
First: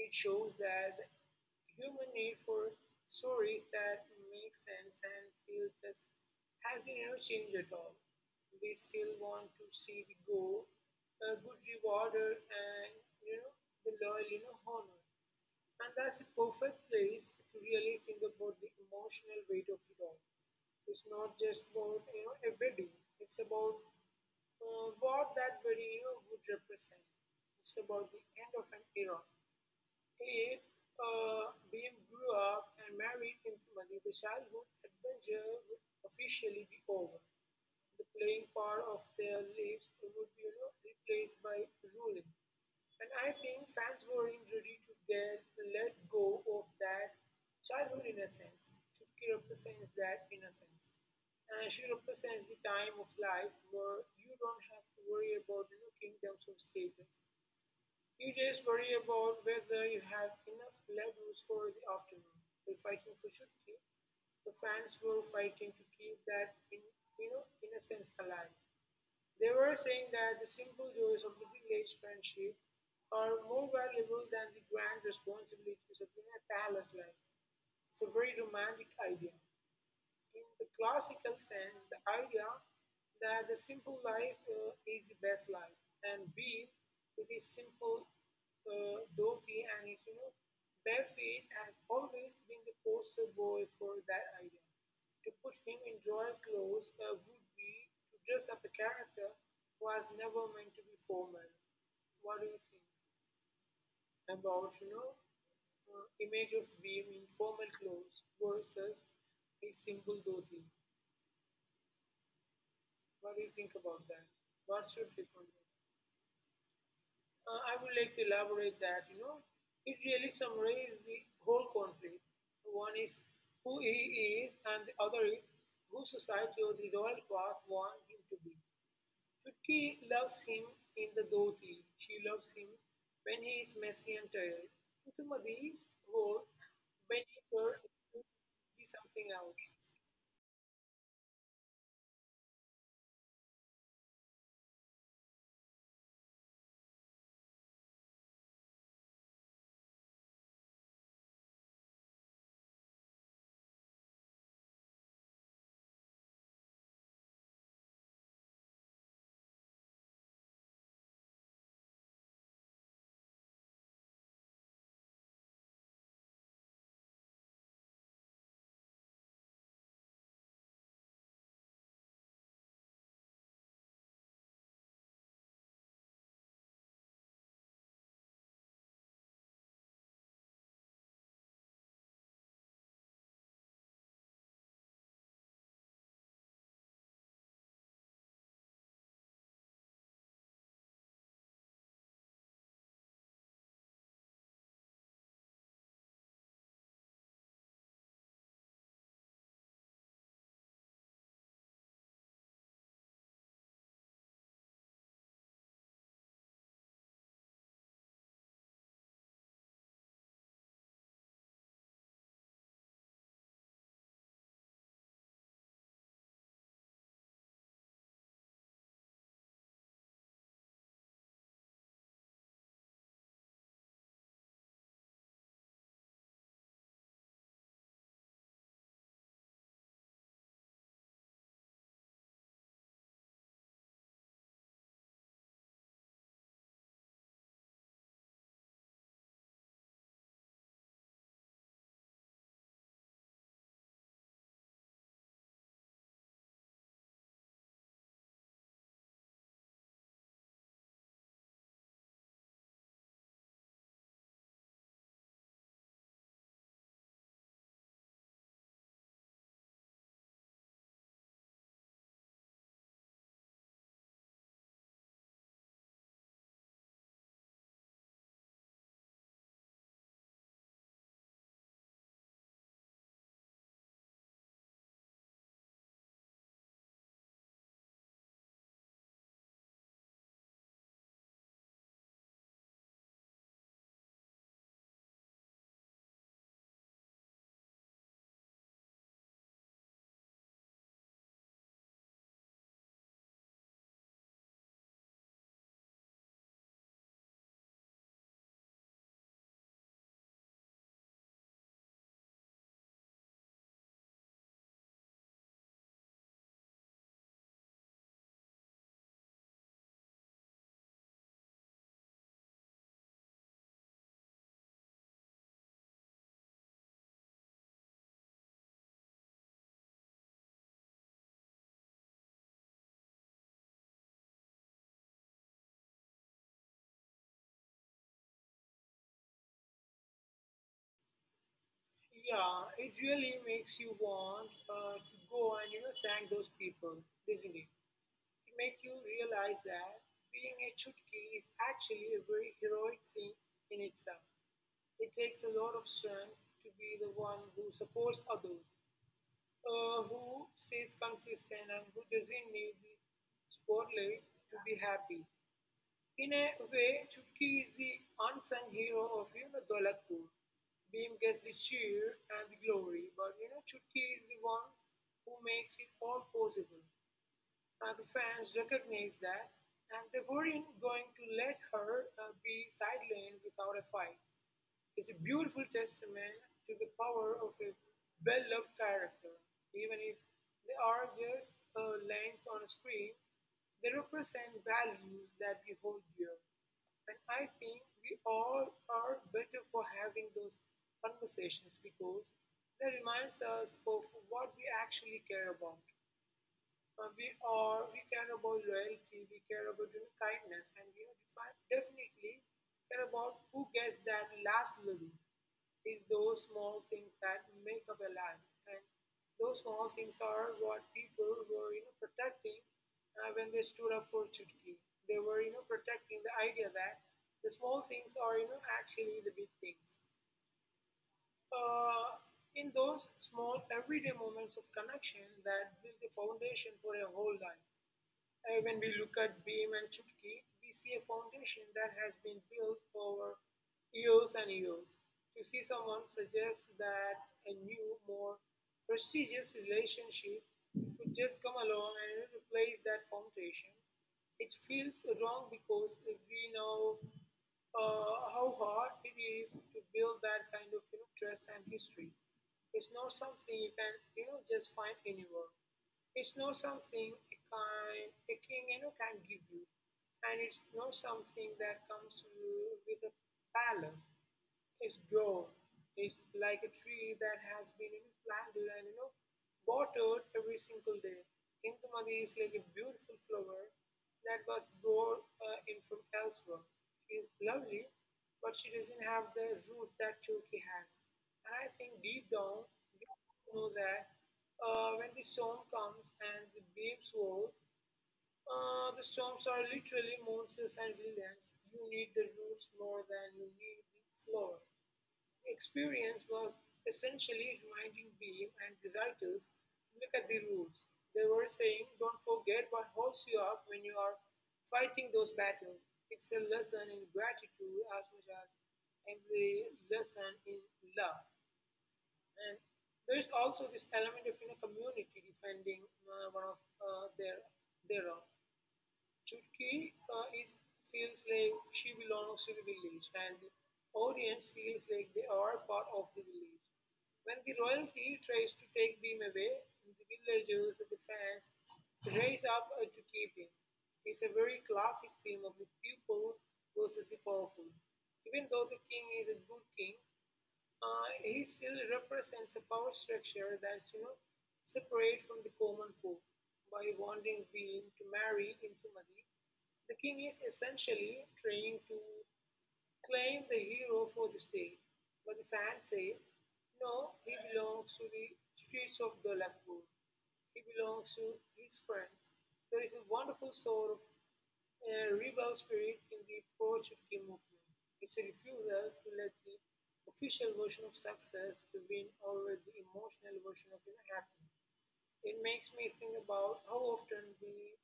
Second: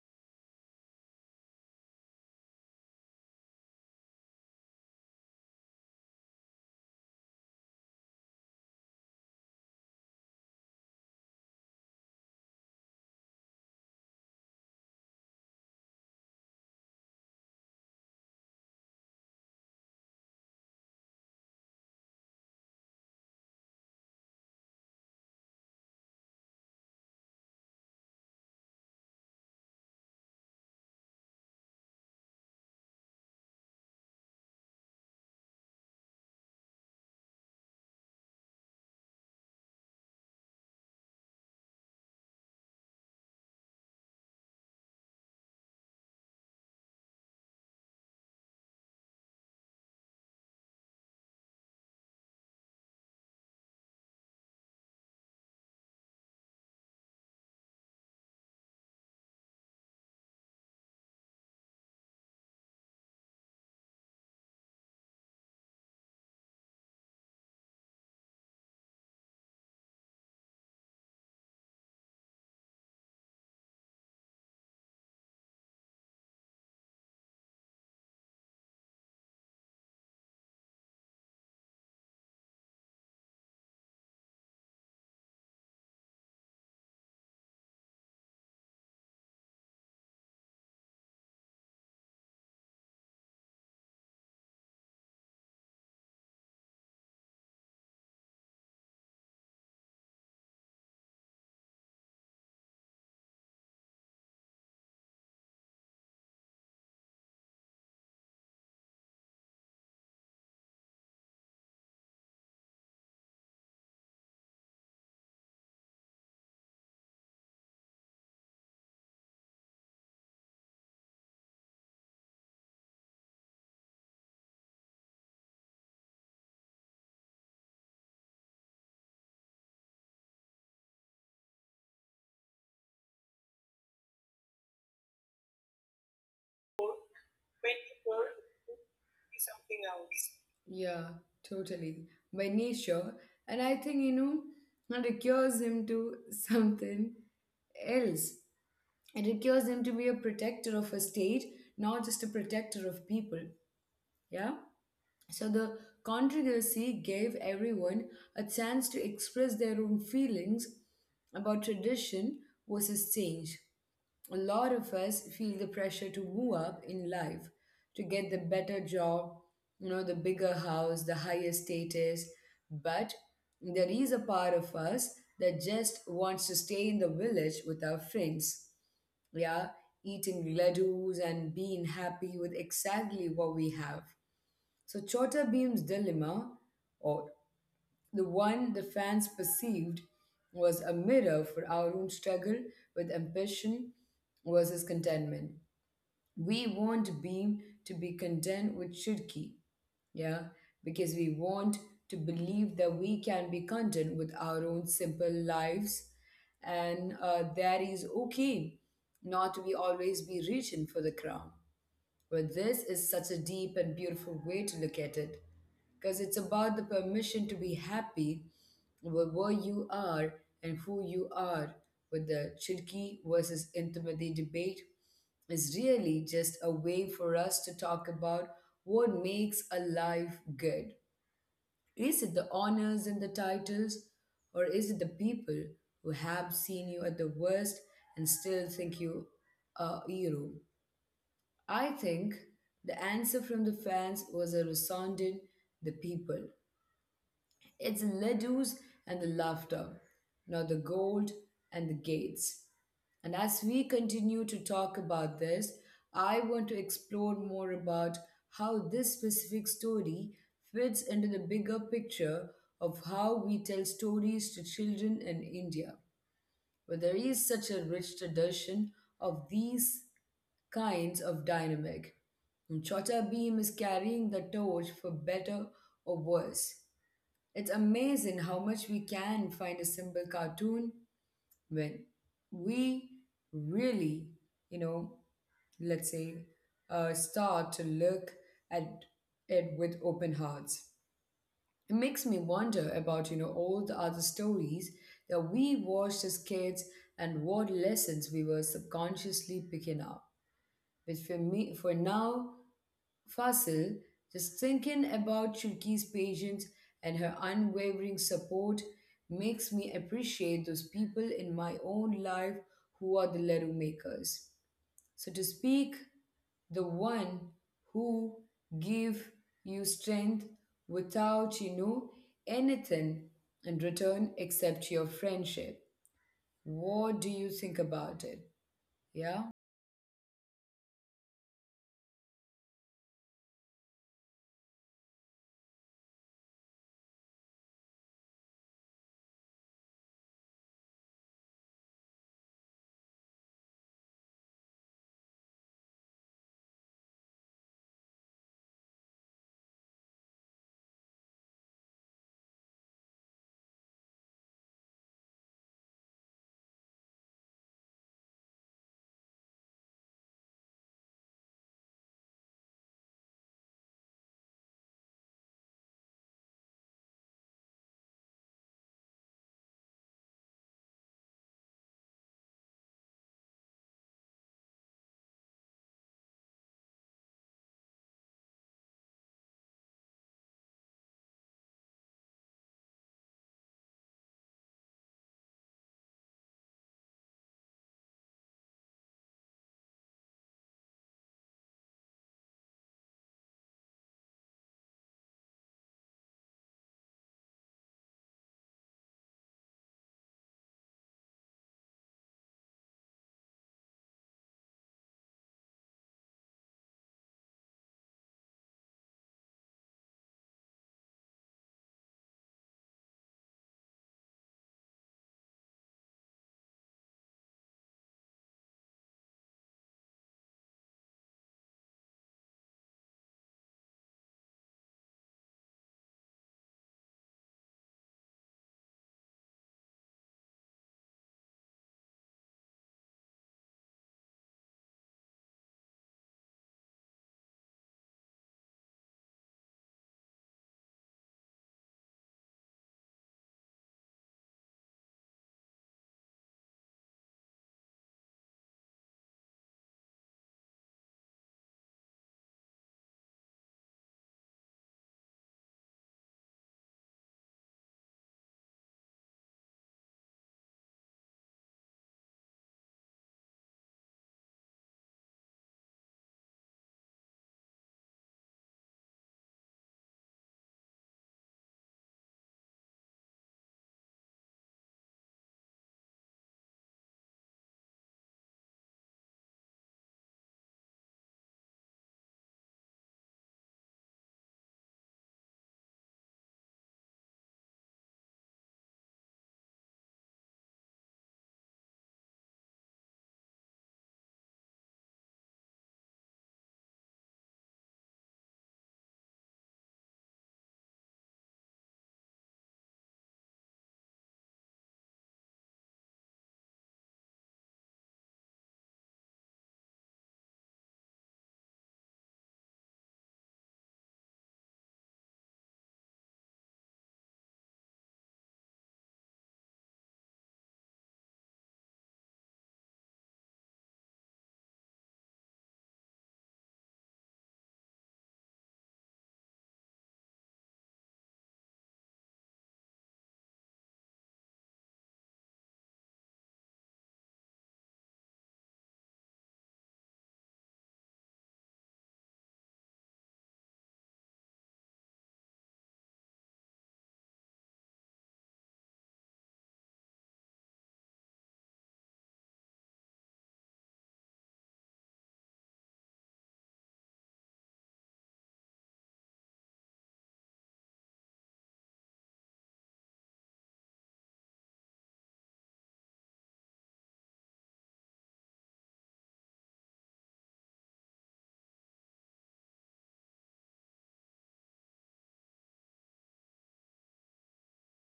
It shows that the human need for stories that make sense and feel just hasn't changed at all. We still want to see the goal, a good rewarder, and you know the loyal honor. And that's a perfect place to really think about the emotional weight of it all. It's not just about a wedding. It's about what that video would represent. It's about the end of an era. It Beam grew up and married into money. The childhood adventure would officially be over. The playing part of their lives would be replaced by ruling. And I think fans weren't ready to get let go of that childhood innocence. Chutki represents that innocence. And she represents the time of life where you don't have to worry about kingdoms of status. You just worry about whether you have enough levels for the afternoon. We're fighting for Chutki. The fans were fighting to keep that in, innocence alive. They were saying that the simple joys of the village friendship are more valuable than the grand responsibilities of a palace life. It's a very romantic idea. In the classical sense, the idea that the simple life is the best life, and Bean, with his simple dhoti and his bare feet, has always been the poster boy for that idea. To put him in royal clothes would be to dress up a character who was never meant to be formal. What do you think about image of Beam in formal clothes versus his simple dhoti? What do you think about that? What should be content? I would like to elaborate that, it really summarizes the whole conflict. One is who he is, and the other is who society or the royal path want him to be. Chutki loves him in the dhoti. She loves him when he is messy and tired. Chutumadi's whole when he is
When people
something
be something
else.
else. Yeah, totally. By nature. And I think, you know, it recures him to something else. It requires him to be a protector of a state, not just a protector of people. Yeah? So the controversy gave everyone a chance to express their own feelings about tradition versus change. A lot of us feel the pressure to move up in life, to get the better job, you know, the bigger house, the higher status. But there is a part of us that just wants to stay in the village with our friends, yeah, eating ladoos and being happy with exactly what we have. So Chota Beam's dilemma, or the one the fans perceived, was a mirror for our own struggle with ambition versus contentment. We want Beam to be content with Shirki, yeah, because we want to believe that we can be content with our own simple lives, and that is okay, not to be always be reaching for the crown. Well, this is such a deep and beautiful way to look at it, because it's about the permission to be happy with where you are and who you are. With the Chidki versus intimacy debate, is really just a way for us to talk about what makes a life good. Is it the honors and the titles, or is it the people who have seen you at the worst and still think you a hero? I think the answer from the fans was a resounding the people. It's the ladoos and the laughter, not the gold and the gates. And as we continue to talk about this, I want to explore more about how this specific story fits into the bigger picture of how we tell stories to children in India, where there is such a rich tradition of these kinds of dynamic. Chota Beam is carrying the torch for better or worse. It's amazing how much we can find a simple cartoon when we really, you know, let's say, start to look at it with open hearts. It makes me wonder about, you know, all the other stories that we watched as kids and what lessons we were subconsciously picking up. But for me, for now, Fasil, just thinking about Chulki's patience and her unwavering support makes me appreciate those people in my own life who are the Laru makers. So to speak, the one who give you strength without, you know, anything in return except your friendship. What do you think about it? Yeah?
Yeah, it really makes you want to go and thank those people, doesn't it? It makes you realize that being a chutki is actually a very heroic thing in itself. It takes a lot of strength to be the one who supports others, who stays consistent, and who doesn't need the spotlight to be happy. In a way, Chutki is the unsung hero of Dolakpur. Beam gets the cheer and the glory, but Chutki is the one who makes it all possible. And the fans recognize that, and they weren't going to let her be sidelined without a fight. It's a beautiful testament to the power of a well loved character. Even if they are just lines on a screen, they represent values that we hold dear. And I think we all are better for having those conversations because they reminds us of what we actually care about. We care about loyalty, we care about kindness, and we are definitely care about who gets that last living. It's those small things that make up a life, and those small things are what people were protecting when they stood up for Chutki. They were protecting the idea that the small things are actually the big things. Uh, in those small everyday moments of connection that build the foundation for a whole life when we look at Beam and Chutki, we see a foundation that has been built over years and years. To see someone suggest that a new, more prestigious relationship could just come along and replace that foundation, it feels wrong because we know how hard it is to build that kind of trust and history. It's not something you can just find anywhere. It's not something a king can give you, and it's not something that comes with a palace. Its growth is like a tree that has been planted and watered every single day. Indumati is like a beautiful flower that was brought in from elsewhere. She is lovely, but she doesn't have the roots that Choki has. And I think deep down, we all know that when the storm comes and the waves roll, the storms are literally monsters and villains. You need the roots more than you need the floor. The experience was essentially reminding Beam and the writers look at the rules. They were saying, don't forget what holds you up when you are fighting those battles. It's a lesson in gratitude as much as and the lesson in love. And there's also this element of community defending one of their own. Chutki feels like she belongs to the village, and the audience feels like they are part of the village. When the royalty tries to take Beam away, the villagers and the fans raise up to keep him. It's a very classic theme of the people versus the powerful. Even though the king is a good king, he still represents a power structure that's separate from the common folk. By wanting Queen to marry Intumadi, the king is essentially trying to claim the hero for the state. But the fans say, no, he belongs to the streets of Dolakpur. He belongs to his friends. There is a wonderful sort of rebel spirit in the pro Chutki movement. It's a refusal to let the official version of success to win over the emotional version of happiness. It makes me think about how often we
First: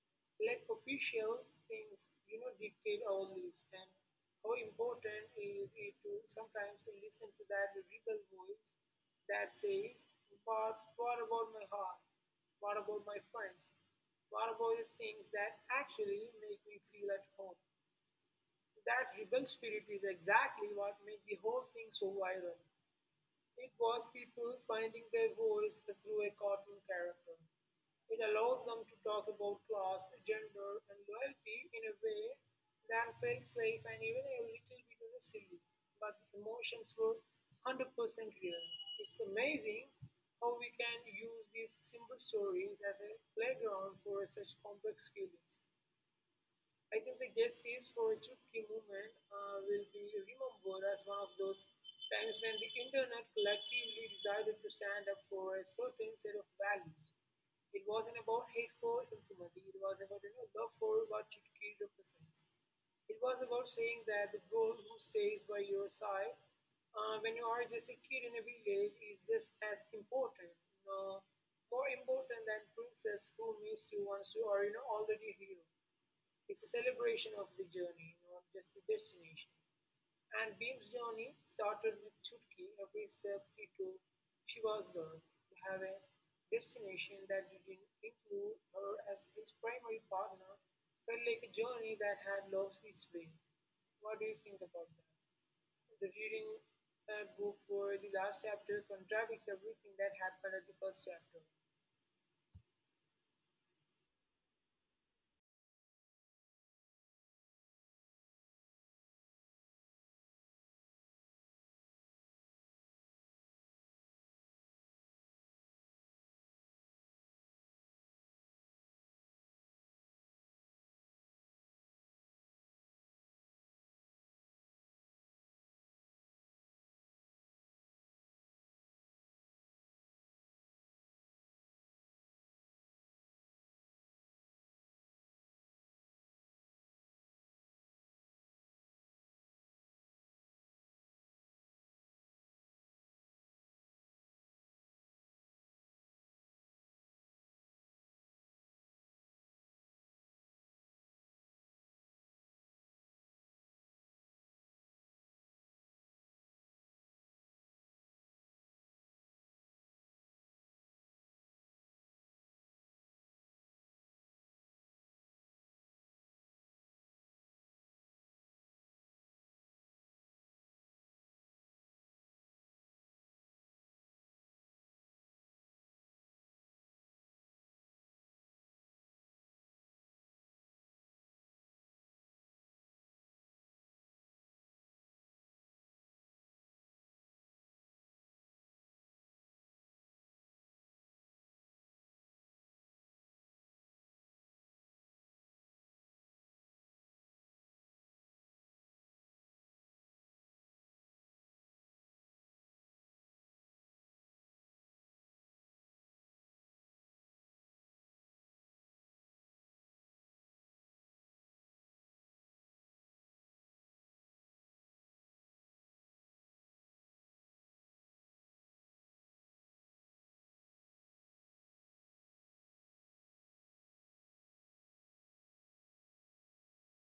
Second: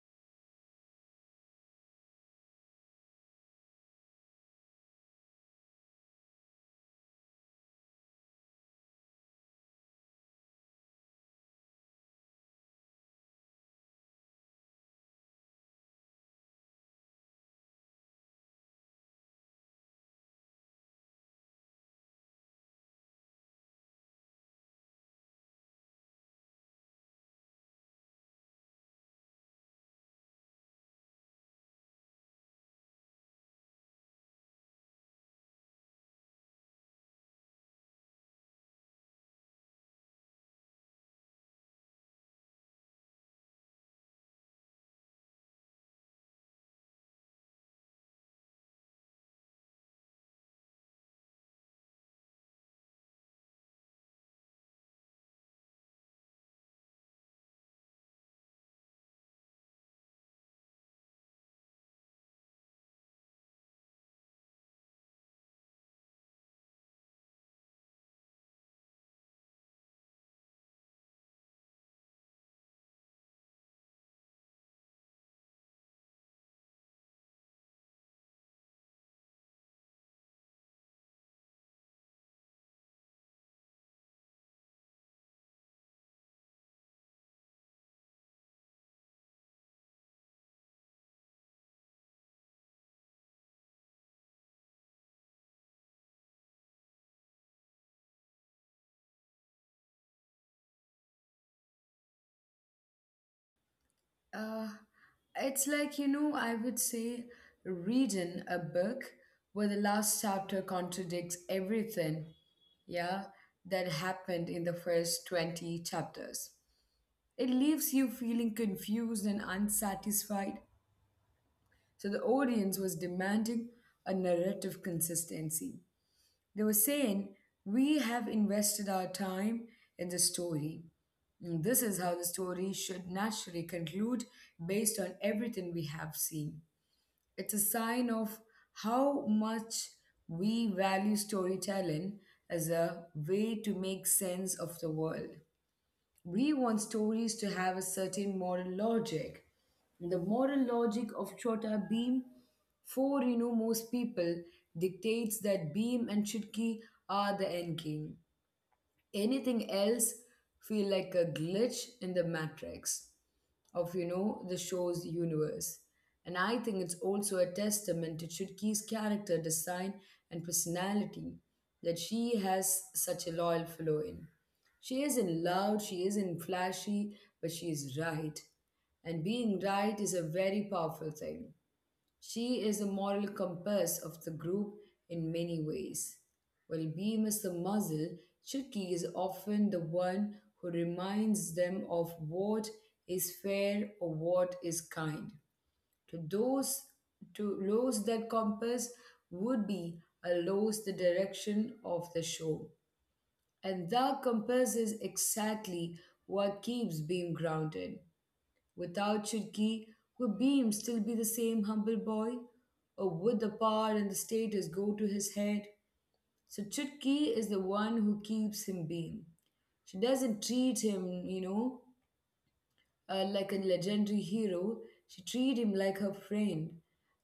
let official things dictate our lives and how important is it to sometimes listen to that rebel voice that says, but what about my heart? What about my friends? What about the things that actually make me feel at home? That rebel spirit is exactly what made the whole thing so viral. It was people finding their voice through a cartoon character. It allowed them to talk about class, gender, and loyalty in a way that felt safe and even a little bit of a silly. But the emotions were 100% real. It's amazing how we can use these simple stories as a playground for such complex feelings. I think the Jet Seals for Chutki movement will be remembered as one of those times when the internet collectively decided to stand up for a certain set of values. It wasn't about hate for Intimati, it was about love for what Chutki represents. It was about saying that the girl who stays by your side when you are just a kid in a village is just as important, you know, more important than princess who meets you once you are, you know, already a hero. It's a celebration of the journey, not just the destination. And Beam's journey started with Chutki every step he took. She was learned to have a destination that didn't include her as his primary partner, felt like a journey that had lost its way. What do you think about that? The reading book for the last chapter contradicts everything that happened at the first chapter.
Uh, it's like, you know, I would say reading a book where the last chapter contradicts everything, yeah, that happened in the first 20 chapters. It leaves you feeling confused and unsatisfied. So the audience was demanding a narrative consistency. They were saying, we have invested our time in the story. And this is how the story should naturally conclude based on everything we have seen. It's a sign of how much we value storytelling as a way to make sense of the world. We want stories to have a certain moral logic. The moral logic of Chota Beam, for you know most people, dictates that Beam and Chutki are the end game. Anything else feel like a glitch in the matrix of, you know, the show's universe. And I think it's also a testament to Chutki's character design and personality, that she has such a loyal following. She isn't loud, she isn't flashy, but she is right. And being right is a very powerful thing. She is the moral compass of the group in many ways. While Beam is the muzzle, Chucky is often the one who reminds them of what is fair or what is kind. To those to lose that compass would be a lose the direction of the show. And that compass is exactly what keeps Beam grounded. Without Chutki, would Beam still be the same humble boy? Or would the power and the status go to his head? So Chutki is the one who keeps him Beam. She doesn't treat him, you know, like a legendary hero. She treat him like her friend.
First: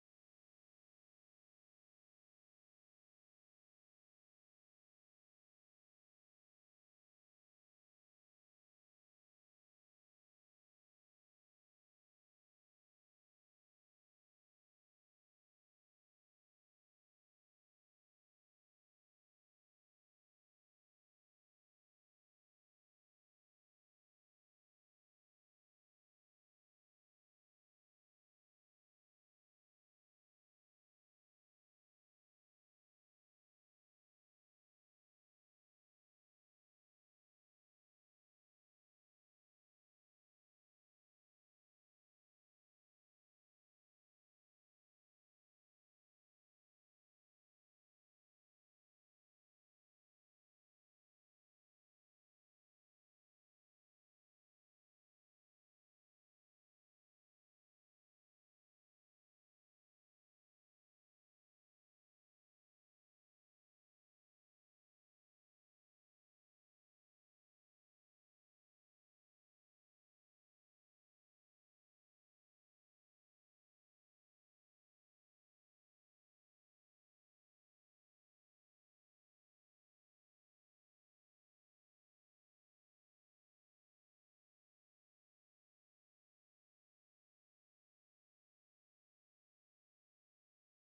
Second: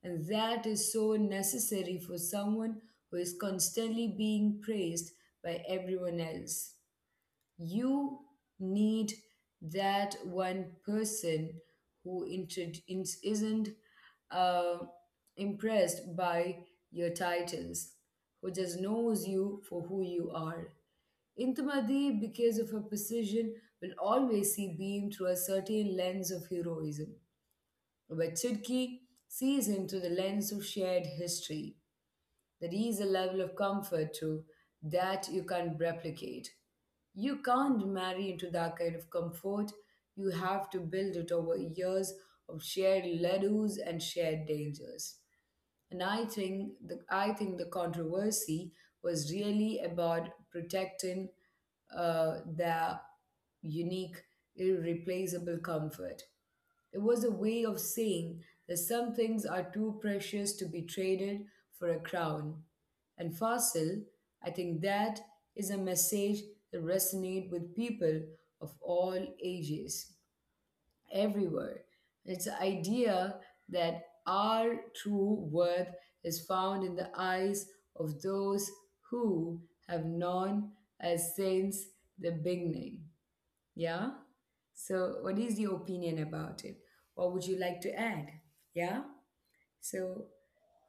And that is so necessary for someone who is constantly being praised by everyone else. You need that one person who isn't uh, impressed by your titles, who just knows you for who you are. Intimadi, because of her position, will always see Beam through a certain lens of heroism, but Chidki sees him through the lens of shared history. There is a level of comfort too that you can't replicate. You can't marry into that kind of comfort. You have to build it over years of shared ladoos and shared dangers. And I think the controversy was really about protecting the unique, irreplaceable comfort. It was a way of saying that some things are too precious to be traded for a crown. And Fasil, I think that is a message that resonates with people of all ages, everywhere. It's the idea that our true worth is found in the eyes of those who have known us since the beginning. Yeah? So, what is your opinion about it? What would you like to add? Yeah? So,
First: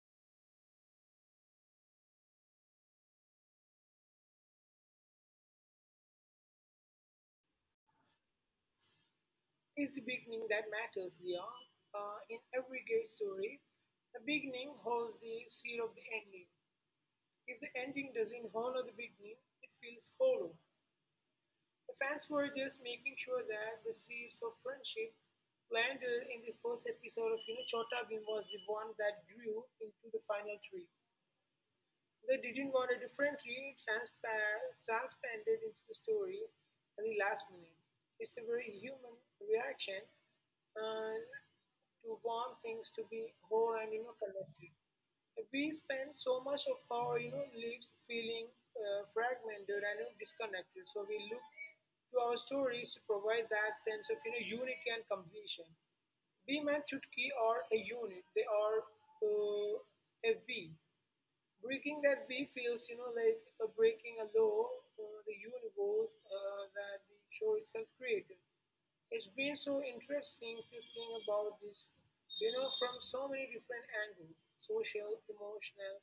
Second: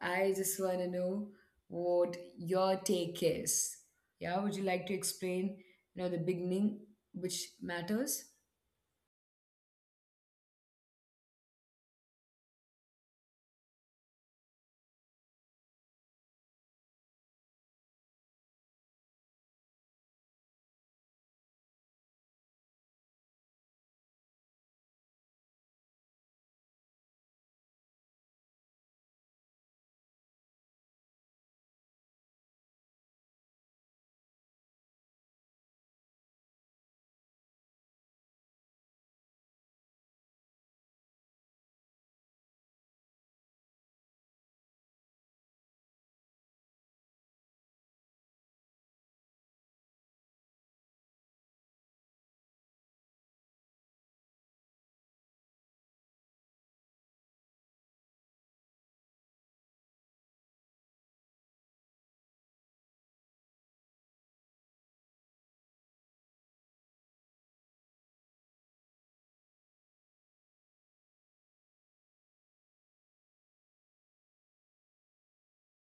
I just want to know what your take is. Yeah? Would you like to explain, you know, the beginning, which matters?
It's the beginning that matters, Leon. In every gay story, the beginning holds the seal of the ending. If the ending doesn't honor the beginning, it feels hollow. The fans were just making sure that the seeds of friendship planted in the first episode of Chota Bhim was the one that grew into the final tree. They didn't want a different tree transplanted into the story at the last minute. It's a very human reaction and to want things to be whole and connected. We spend so much of our lives feeling fragmented and disconnected. So we look to our stories to provide that sense of unity and completion. Beam and Chutki are a unit. They are uh, a we breaking that we feels like breaking a law for the universe that the show itself created. It's been so interesting to think about this from so many different angles, social, emotional,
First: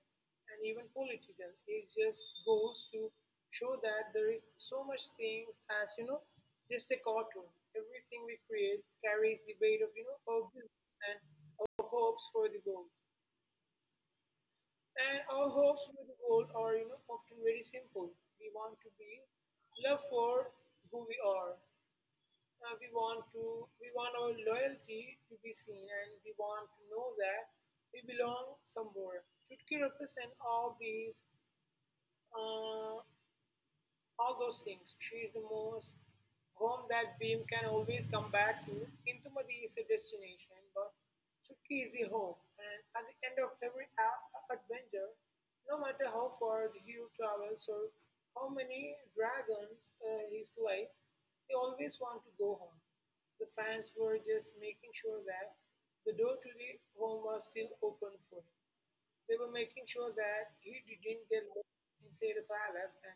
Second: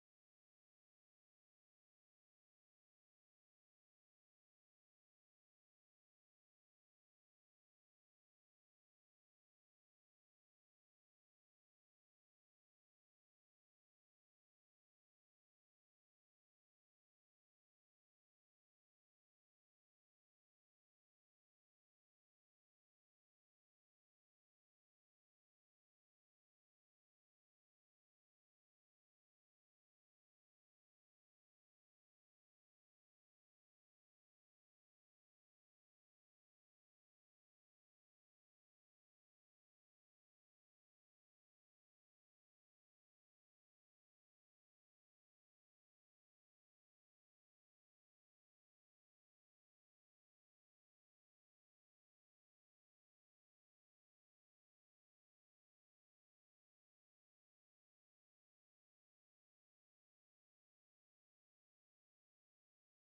and even political. It just goes to show that there is so much things as just a cartoon. Everything we create carries the weight of our beliefs and our hopes for the goal, and our hopes with the world are, you know, often very simple. We want to be loved for who we are. We want our loyalty to be seen, and we want to know that we belong somewhere. Chutki represents all these uh, all those things. She is the most home that Beam can always come back to. Intumadi is a destination, but Chutki is the home. And at the end of every adventure, no matter how far the hero travels or how many dragons he slays, they always want to go home. The fans were just making sure that the door to the home was still open for him. They were making sure that he didn't get lost inside the palace and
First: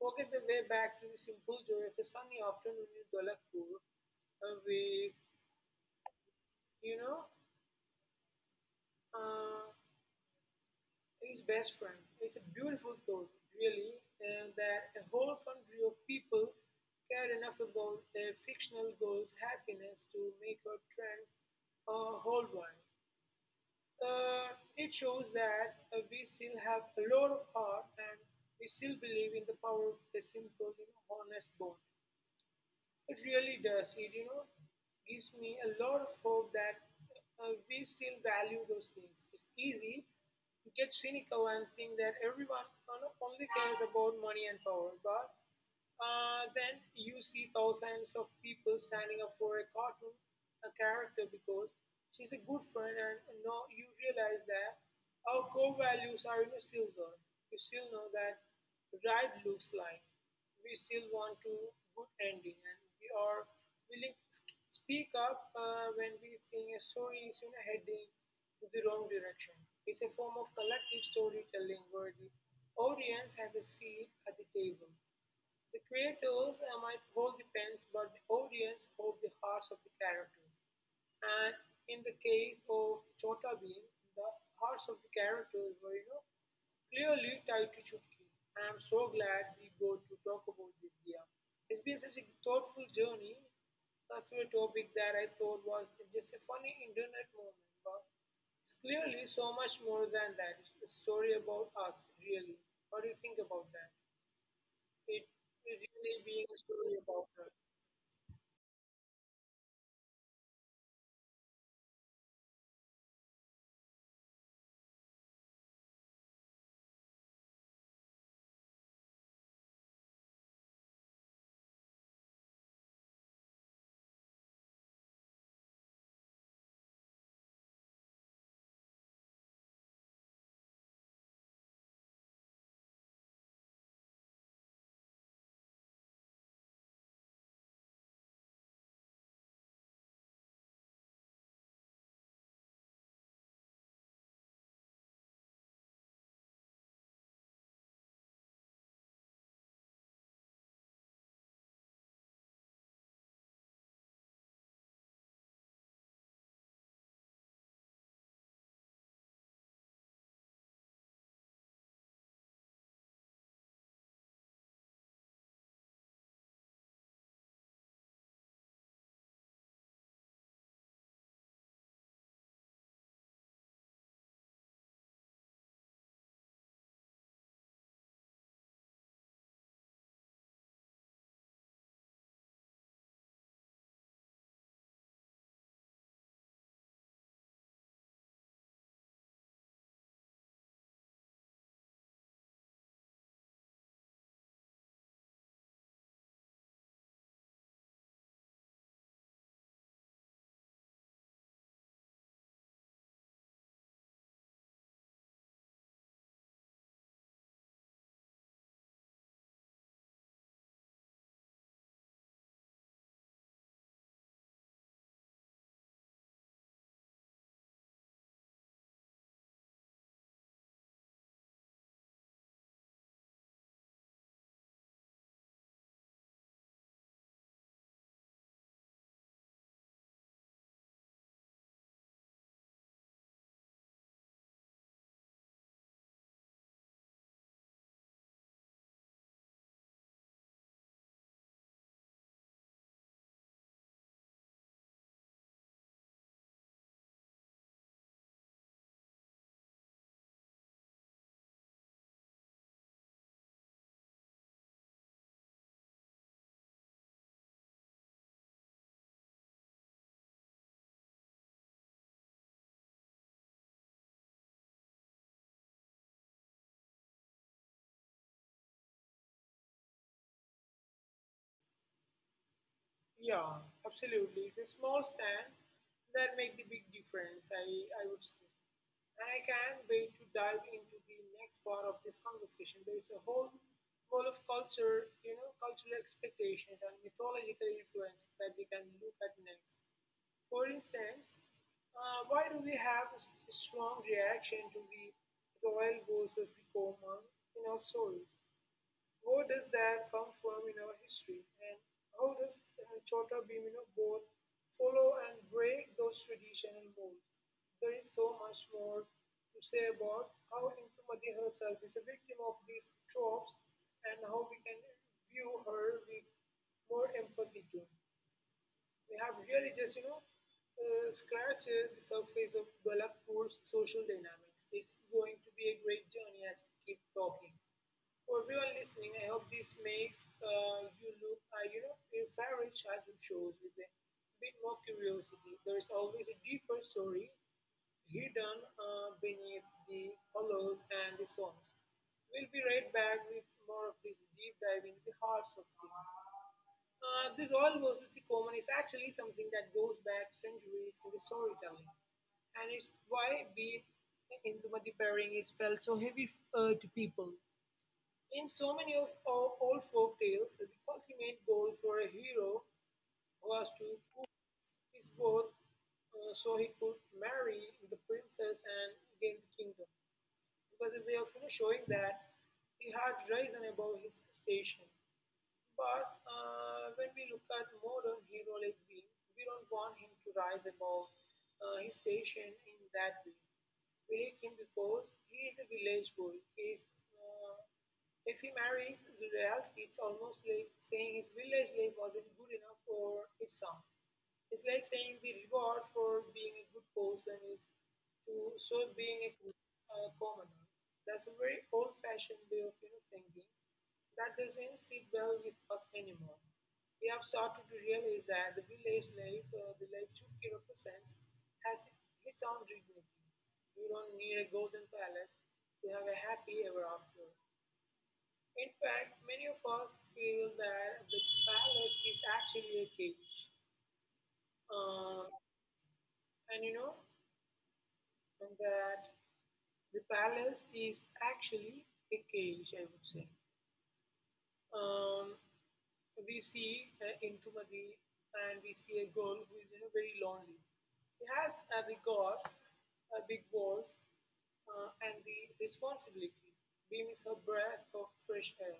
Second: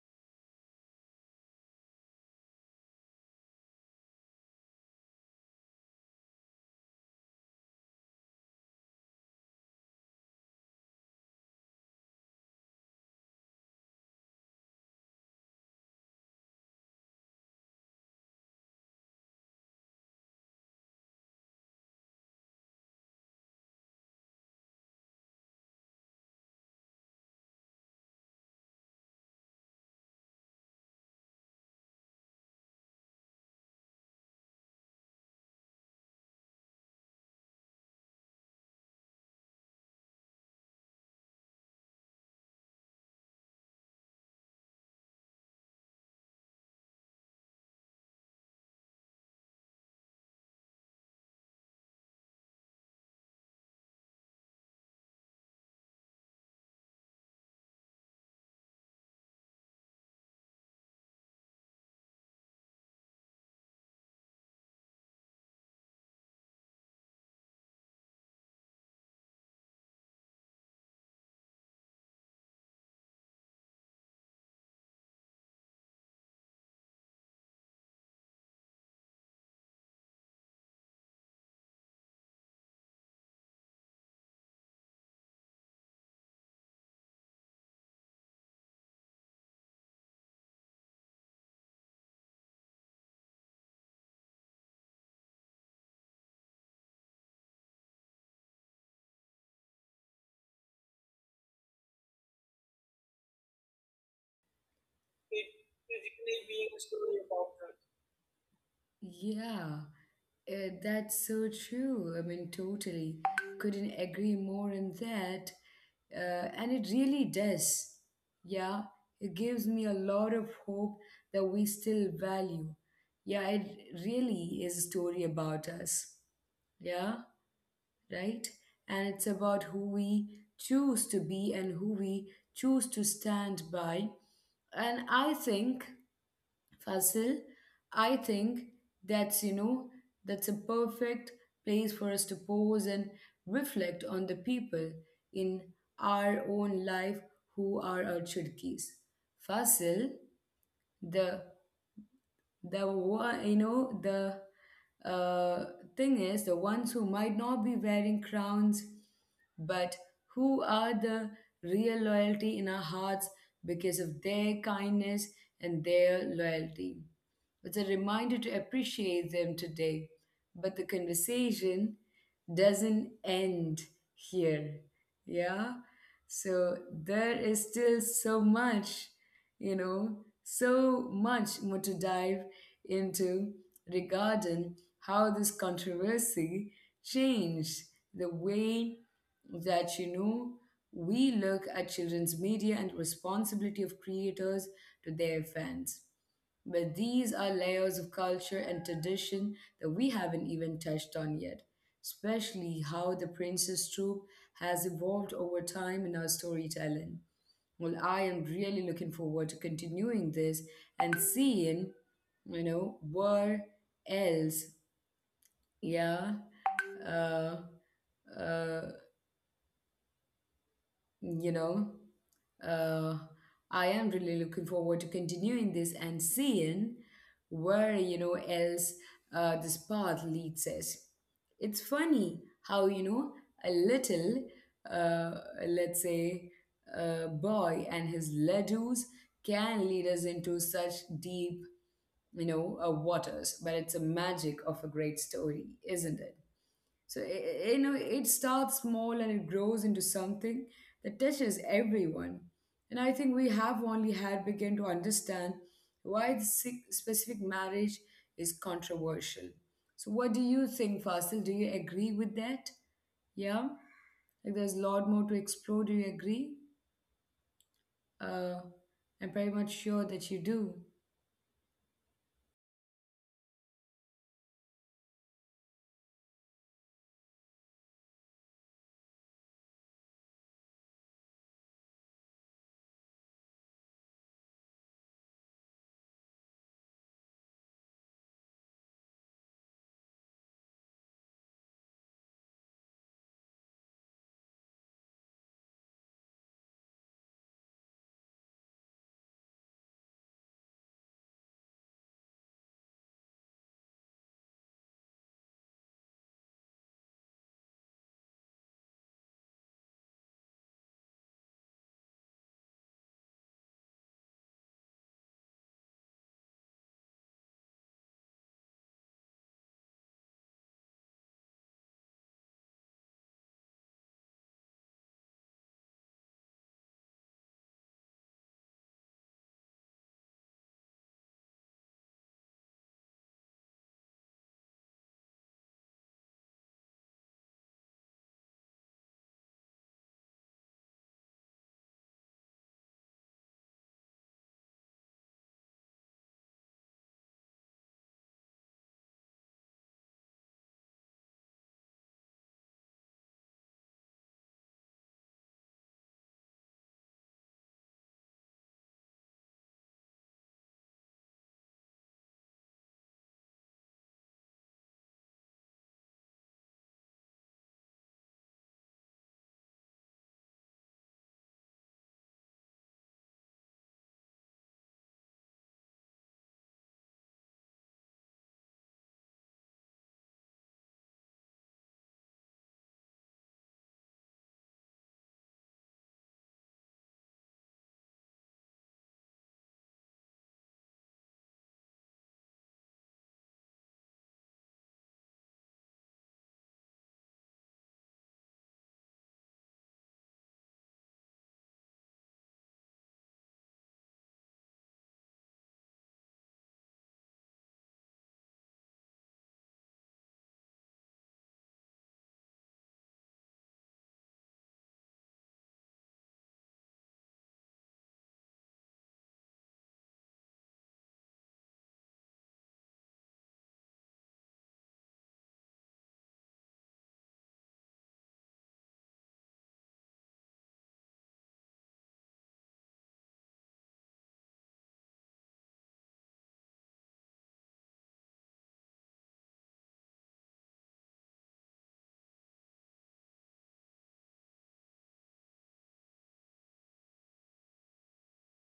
forget the way back to the simple joy of a sunny afternoon in Dolakpur with, you know, uh, his best friend. It's a beautiful thought, really, and that a whole country of people care enough about their fictional goals' happiness to make a trend a whole one. It shows that we still have a lot of heart and we still believe in the power of a simple, you know, honest bond. It really does. It, you know, gives me a lot of hope that we still value those things. It's easy to get cynical and think that everyone only cares about money and power, but then you see thousands of people standing up for a character because she's a good friend, and you know, you realize that our core values are still there. You still know that right looks like we still want to good ending and we are willing to speak up when we think a story is heading to the wrong direction. It's a form of collective storytelling where the audience has a seat at the table. The creators might hold the pens, but the audience hold the hearts of the characters. And in the case of Chota Bheem, the hearts of the characters were, you know, clearly tied to Chutki. I am so glad we got to talk about this, Dia. It's been such a thoughtful journey through a topic that I thought was just a funny internet moment, but it's clearly so much more than that. It's a story about us, really. What do you think about that? It
It
is really being
basically
a
being a
story about
story
her.
about her. Yeah. That's so true. I mean, totally. Couldn't agree more on that. And it really does. Yeah, it gives me a lot of hope that we still value. Yeah, it really is a story about us. Yeah, right? And it's about who we choose to be and who we choose to stand by. And I think, Fasil, I think that's, you know, that's a perfect place for us to pause and reflect on the people in our own life who are our Churkis. Fasil, the the one, you know, the uh, thing is the ones who might not be wearing crowns, but who are the real loyalty in our hearts because of their kindness and their loyalty. It's a reminder to appreciate them today. But the conversation doesn't end here. Yeah. So there is still so much, you know, so much more to dive into regarding how this controversy changed the way that, you know, we look at children's media and responsibility of creators to their fans. But these are layers of culture and tradition that we haven't even touched on yet, especially how the Princess Troop has evolved over time in our storytelling. Well, I am really looking forward to continuing this and seeing, you know, where else, yeah, uh, uh, you know uh, I am really looking forward to continuing this and seeing where, you know, else this path leads us. It's funny how, you know, a little, uh, let's say, boy and his ladoos can lead us into such deep, you know, waters. But it's a magic of a great story, isn't it? So, you know, it starts small and it grows into something that touches everyone. And I think we have only had begun to understand why this specific marriage is controversial. So, what do you think, Fasil? Do you agree with that? Yeah? Like, there's a lot more to explore. Do you agree? Uh, I'm pretty much sure that you do.
Yeah, absolutely. It's a small stand that make the big difference, I would say. And I can't wait to dive into the next part of this conversation. There is a whole world of culture, you know, cultural expectations and mythological influences that we can look at next. For instance, why do we have strong reaction to the royal versus the common in our stories? Where does that come from in our history, and how does Chota Bhim, you know, both follow and break those traditional molds? There is so much more to say about how Intumati herself is a victim of these tropes and how we can view her with more empathy too. We have really just, you know, scratched the surface of Golapur's social dynamics. It's going to be a great journey as we keep talking. For everyone listening, I hope this makes you know, your favorite childhood shows with a bit more curiosity. There is always a deeper story hidden beneath the colors and the songs. We'll be right back with more of this deep dive into the hearts of things. This all versus the common is actually something that goes back centuries in the storytelling. And it's why being Indumati pairing is felt so heavy to people. In so many of our old folk tales, the ultimate goal for a hero was to woo his boat so he could marry the princess and gain the kingdom. It was a way of you know, showing that he had risen above his station. But when we look at modern hero like Beam, we don't want him to rise above his station in that way. We like him because he is a village boy. He is, if he marries the reality, it's almost like saying his village life wasn't good enough for its son. It's like saying the reward for being a good person is to stop being commoner. That's a very old fashioned way of thinking that doesn't sit well with us anymore. We have started to realize that the village life, the life Chukki represents, has its own dignity. You don't need a golden palace to have a happy ever after. In fact, many of us feel that the palace is actually a cage. Uh, and you know that the palace is actually a cage, I would say. Um, we see Indumati and we see a girl who is very lonely. He has the gods, big walls, and the responsibilities. Beam is her breath of fresh air.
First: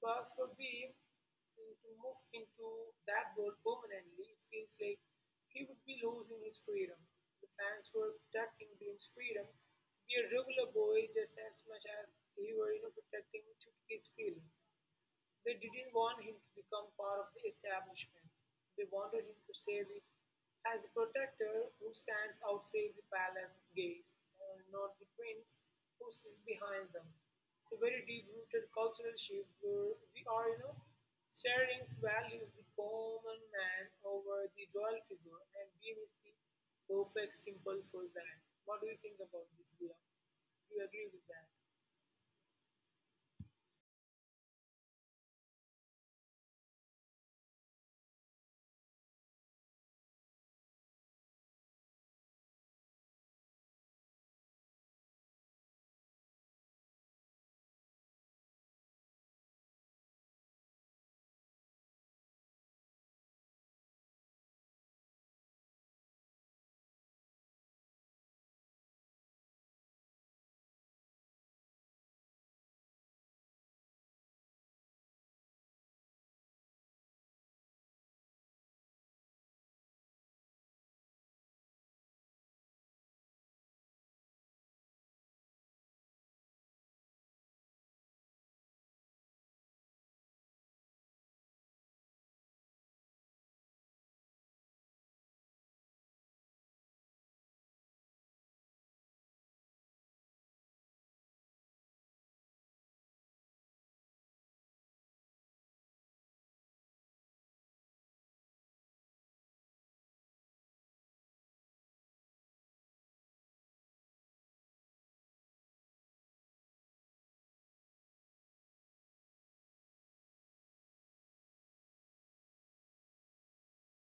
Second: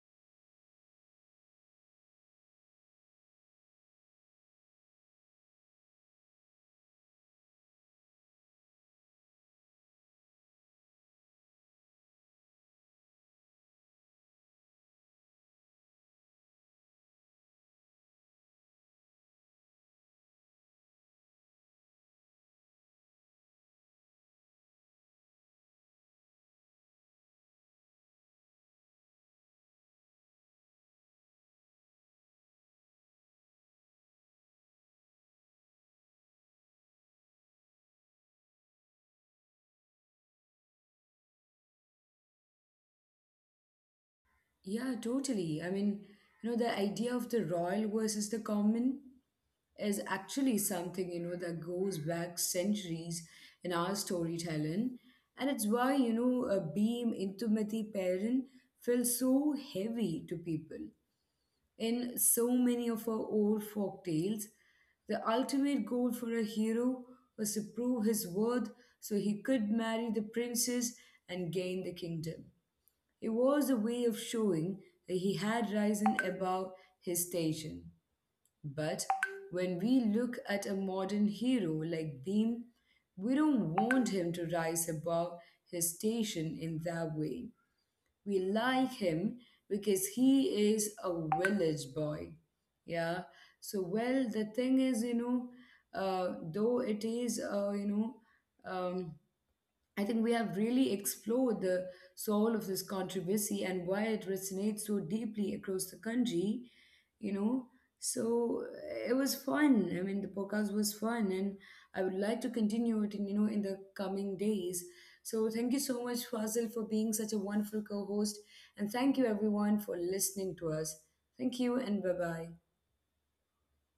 But for Beam to move into that world permanently, it feels like he would be losing his freedom. The fans were protecting Beam's freedom to be a regular boy just as much as he were protecting Chutki's feelings. They didn't want him to become part of the establishment; they wanted him to say the, as a protector who stands outside the palace gates, not the prince who sits behind them. It's a very deep-rooted cultural shift where we are, you know, starting to value the common man over the royal figure, and Beam is the perfect symbol for that. What do you think about this, Leah? Do you agree with that?
Yeah, totally. I mean, you know, the idea of the royal versus the common is actually something, you know, that goes back centuries in our storytelling. And it's why, you know, a beam intimati parent feels so heavy to people. In so many of our old folk tales, the ultimate goal for a hero was to prove his worth so he could marry the princess and gain the kingdom. It was a way of showing that he had risen above his station. But when we look at a modern hero like Beam, we don't want him to rise above his station in that way. We like him because he is a village boy. Yeah. So, well, the thing is, you know, uh, though it is, uh, you know, um, I think we have really explored the soul of this controversy and why it resonates so deeply across the country, you know. So it was fun. I mean, the podcast was fun, and I would like to continue it, in, you know, in the coming days. So thank you so much, Fazil, for being such a wonderful co-host, and thank you everyone for listening to us. Thank you, and bye bye.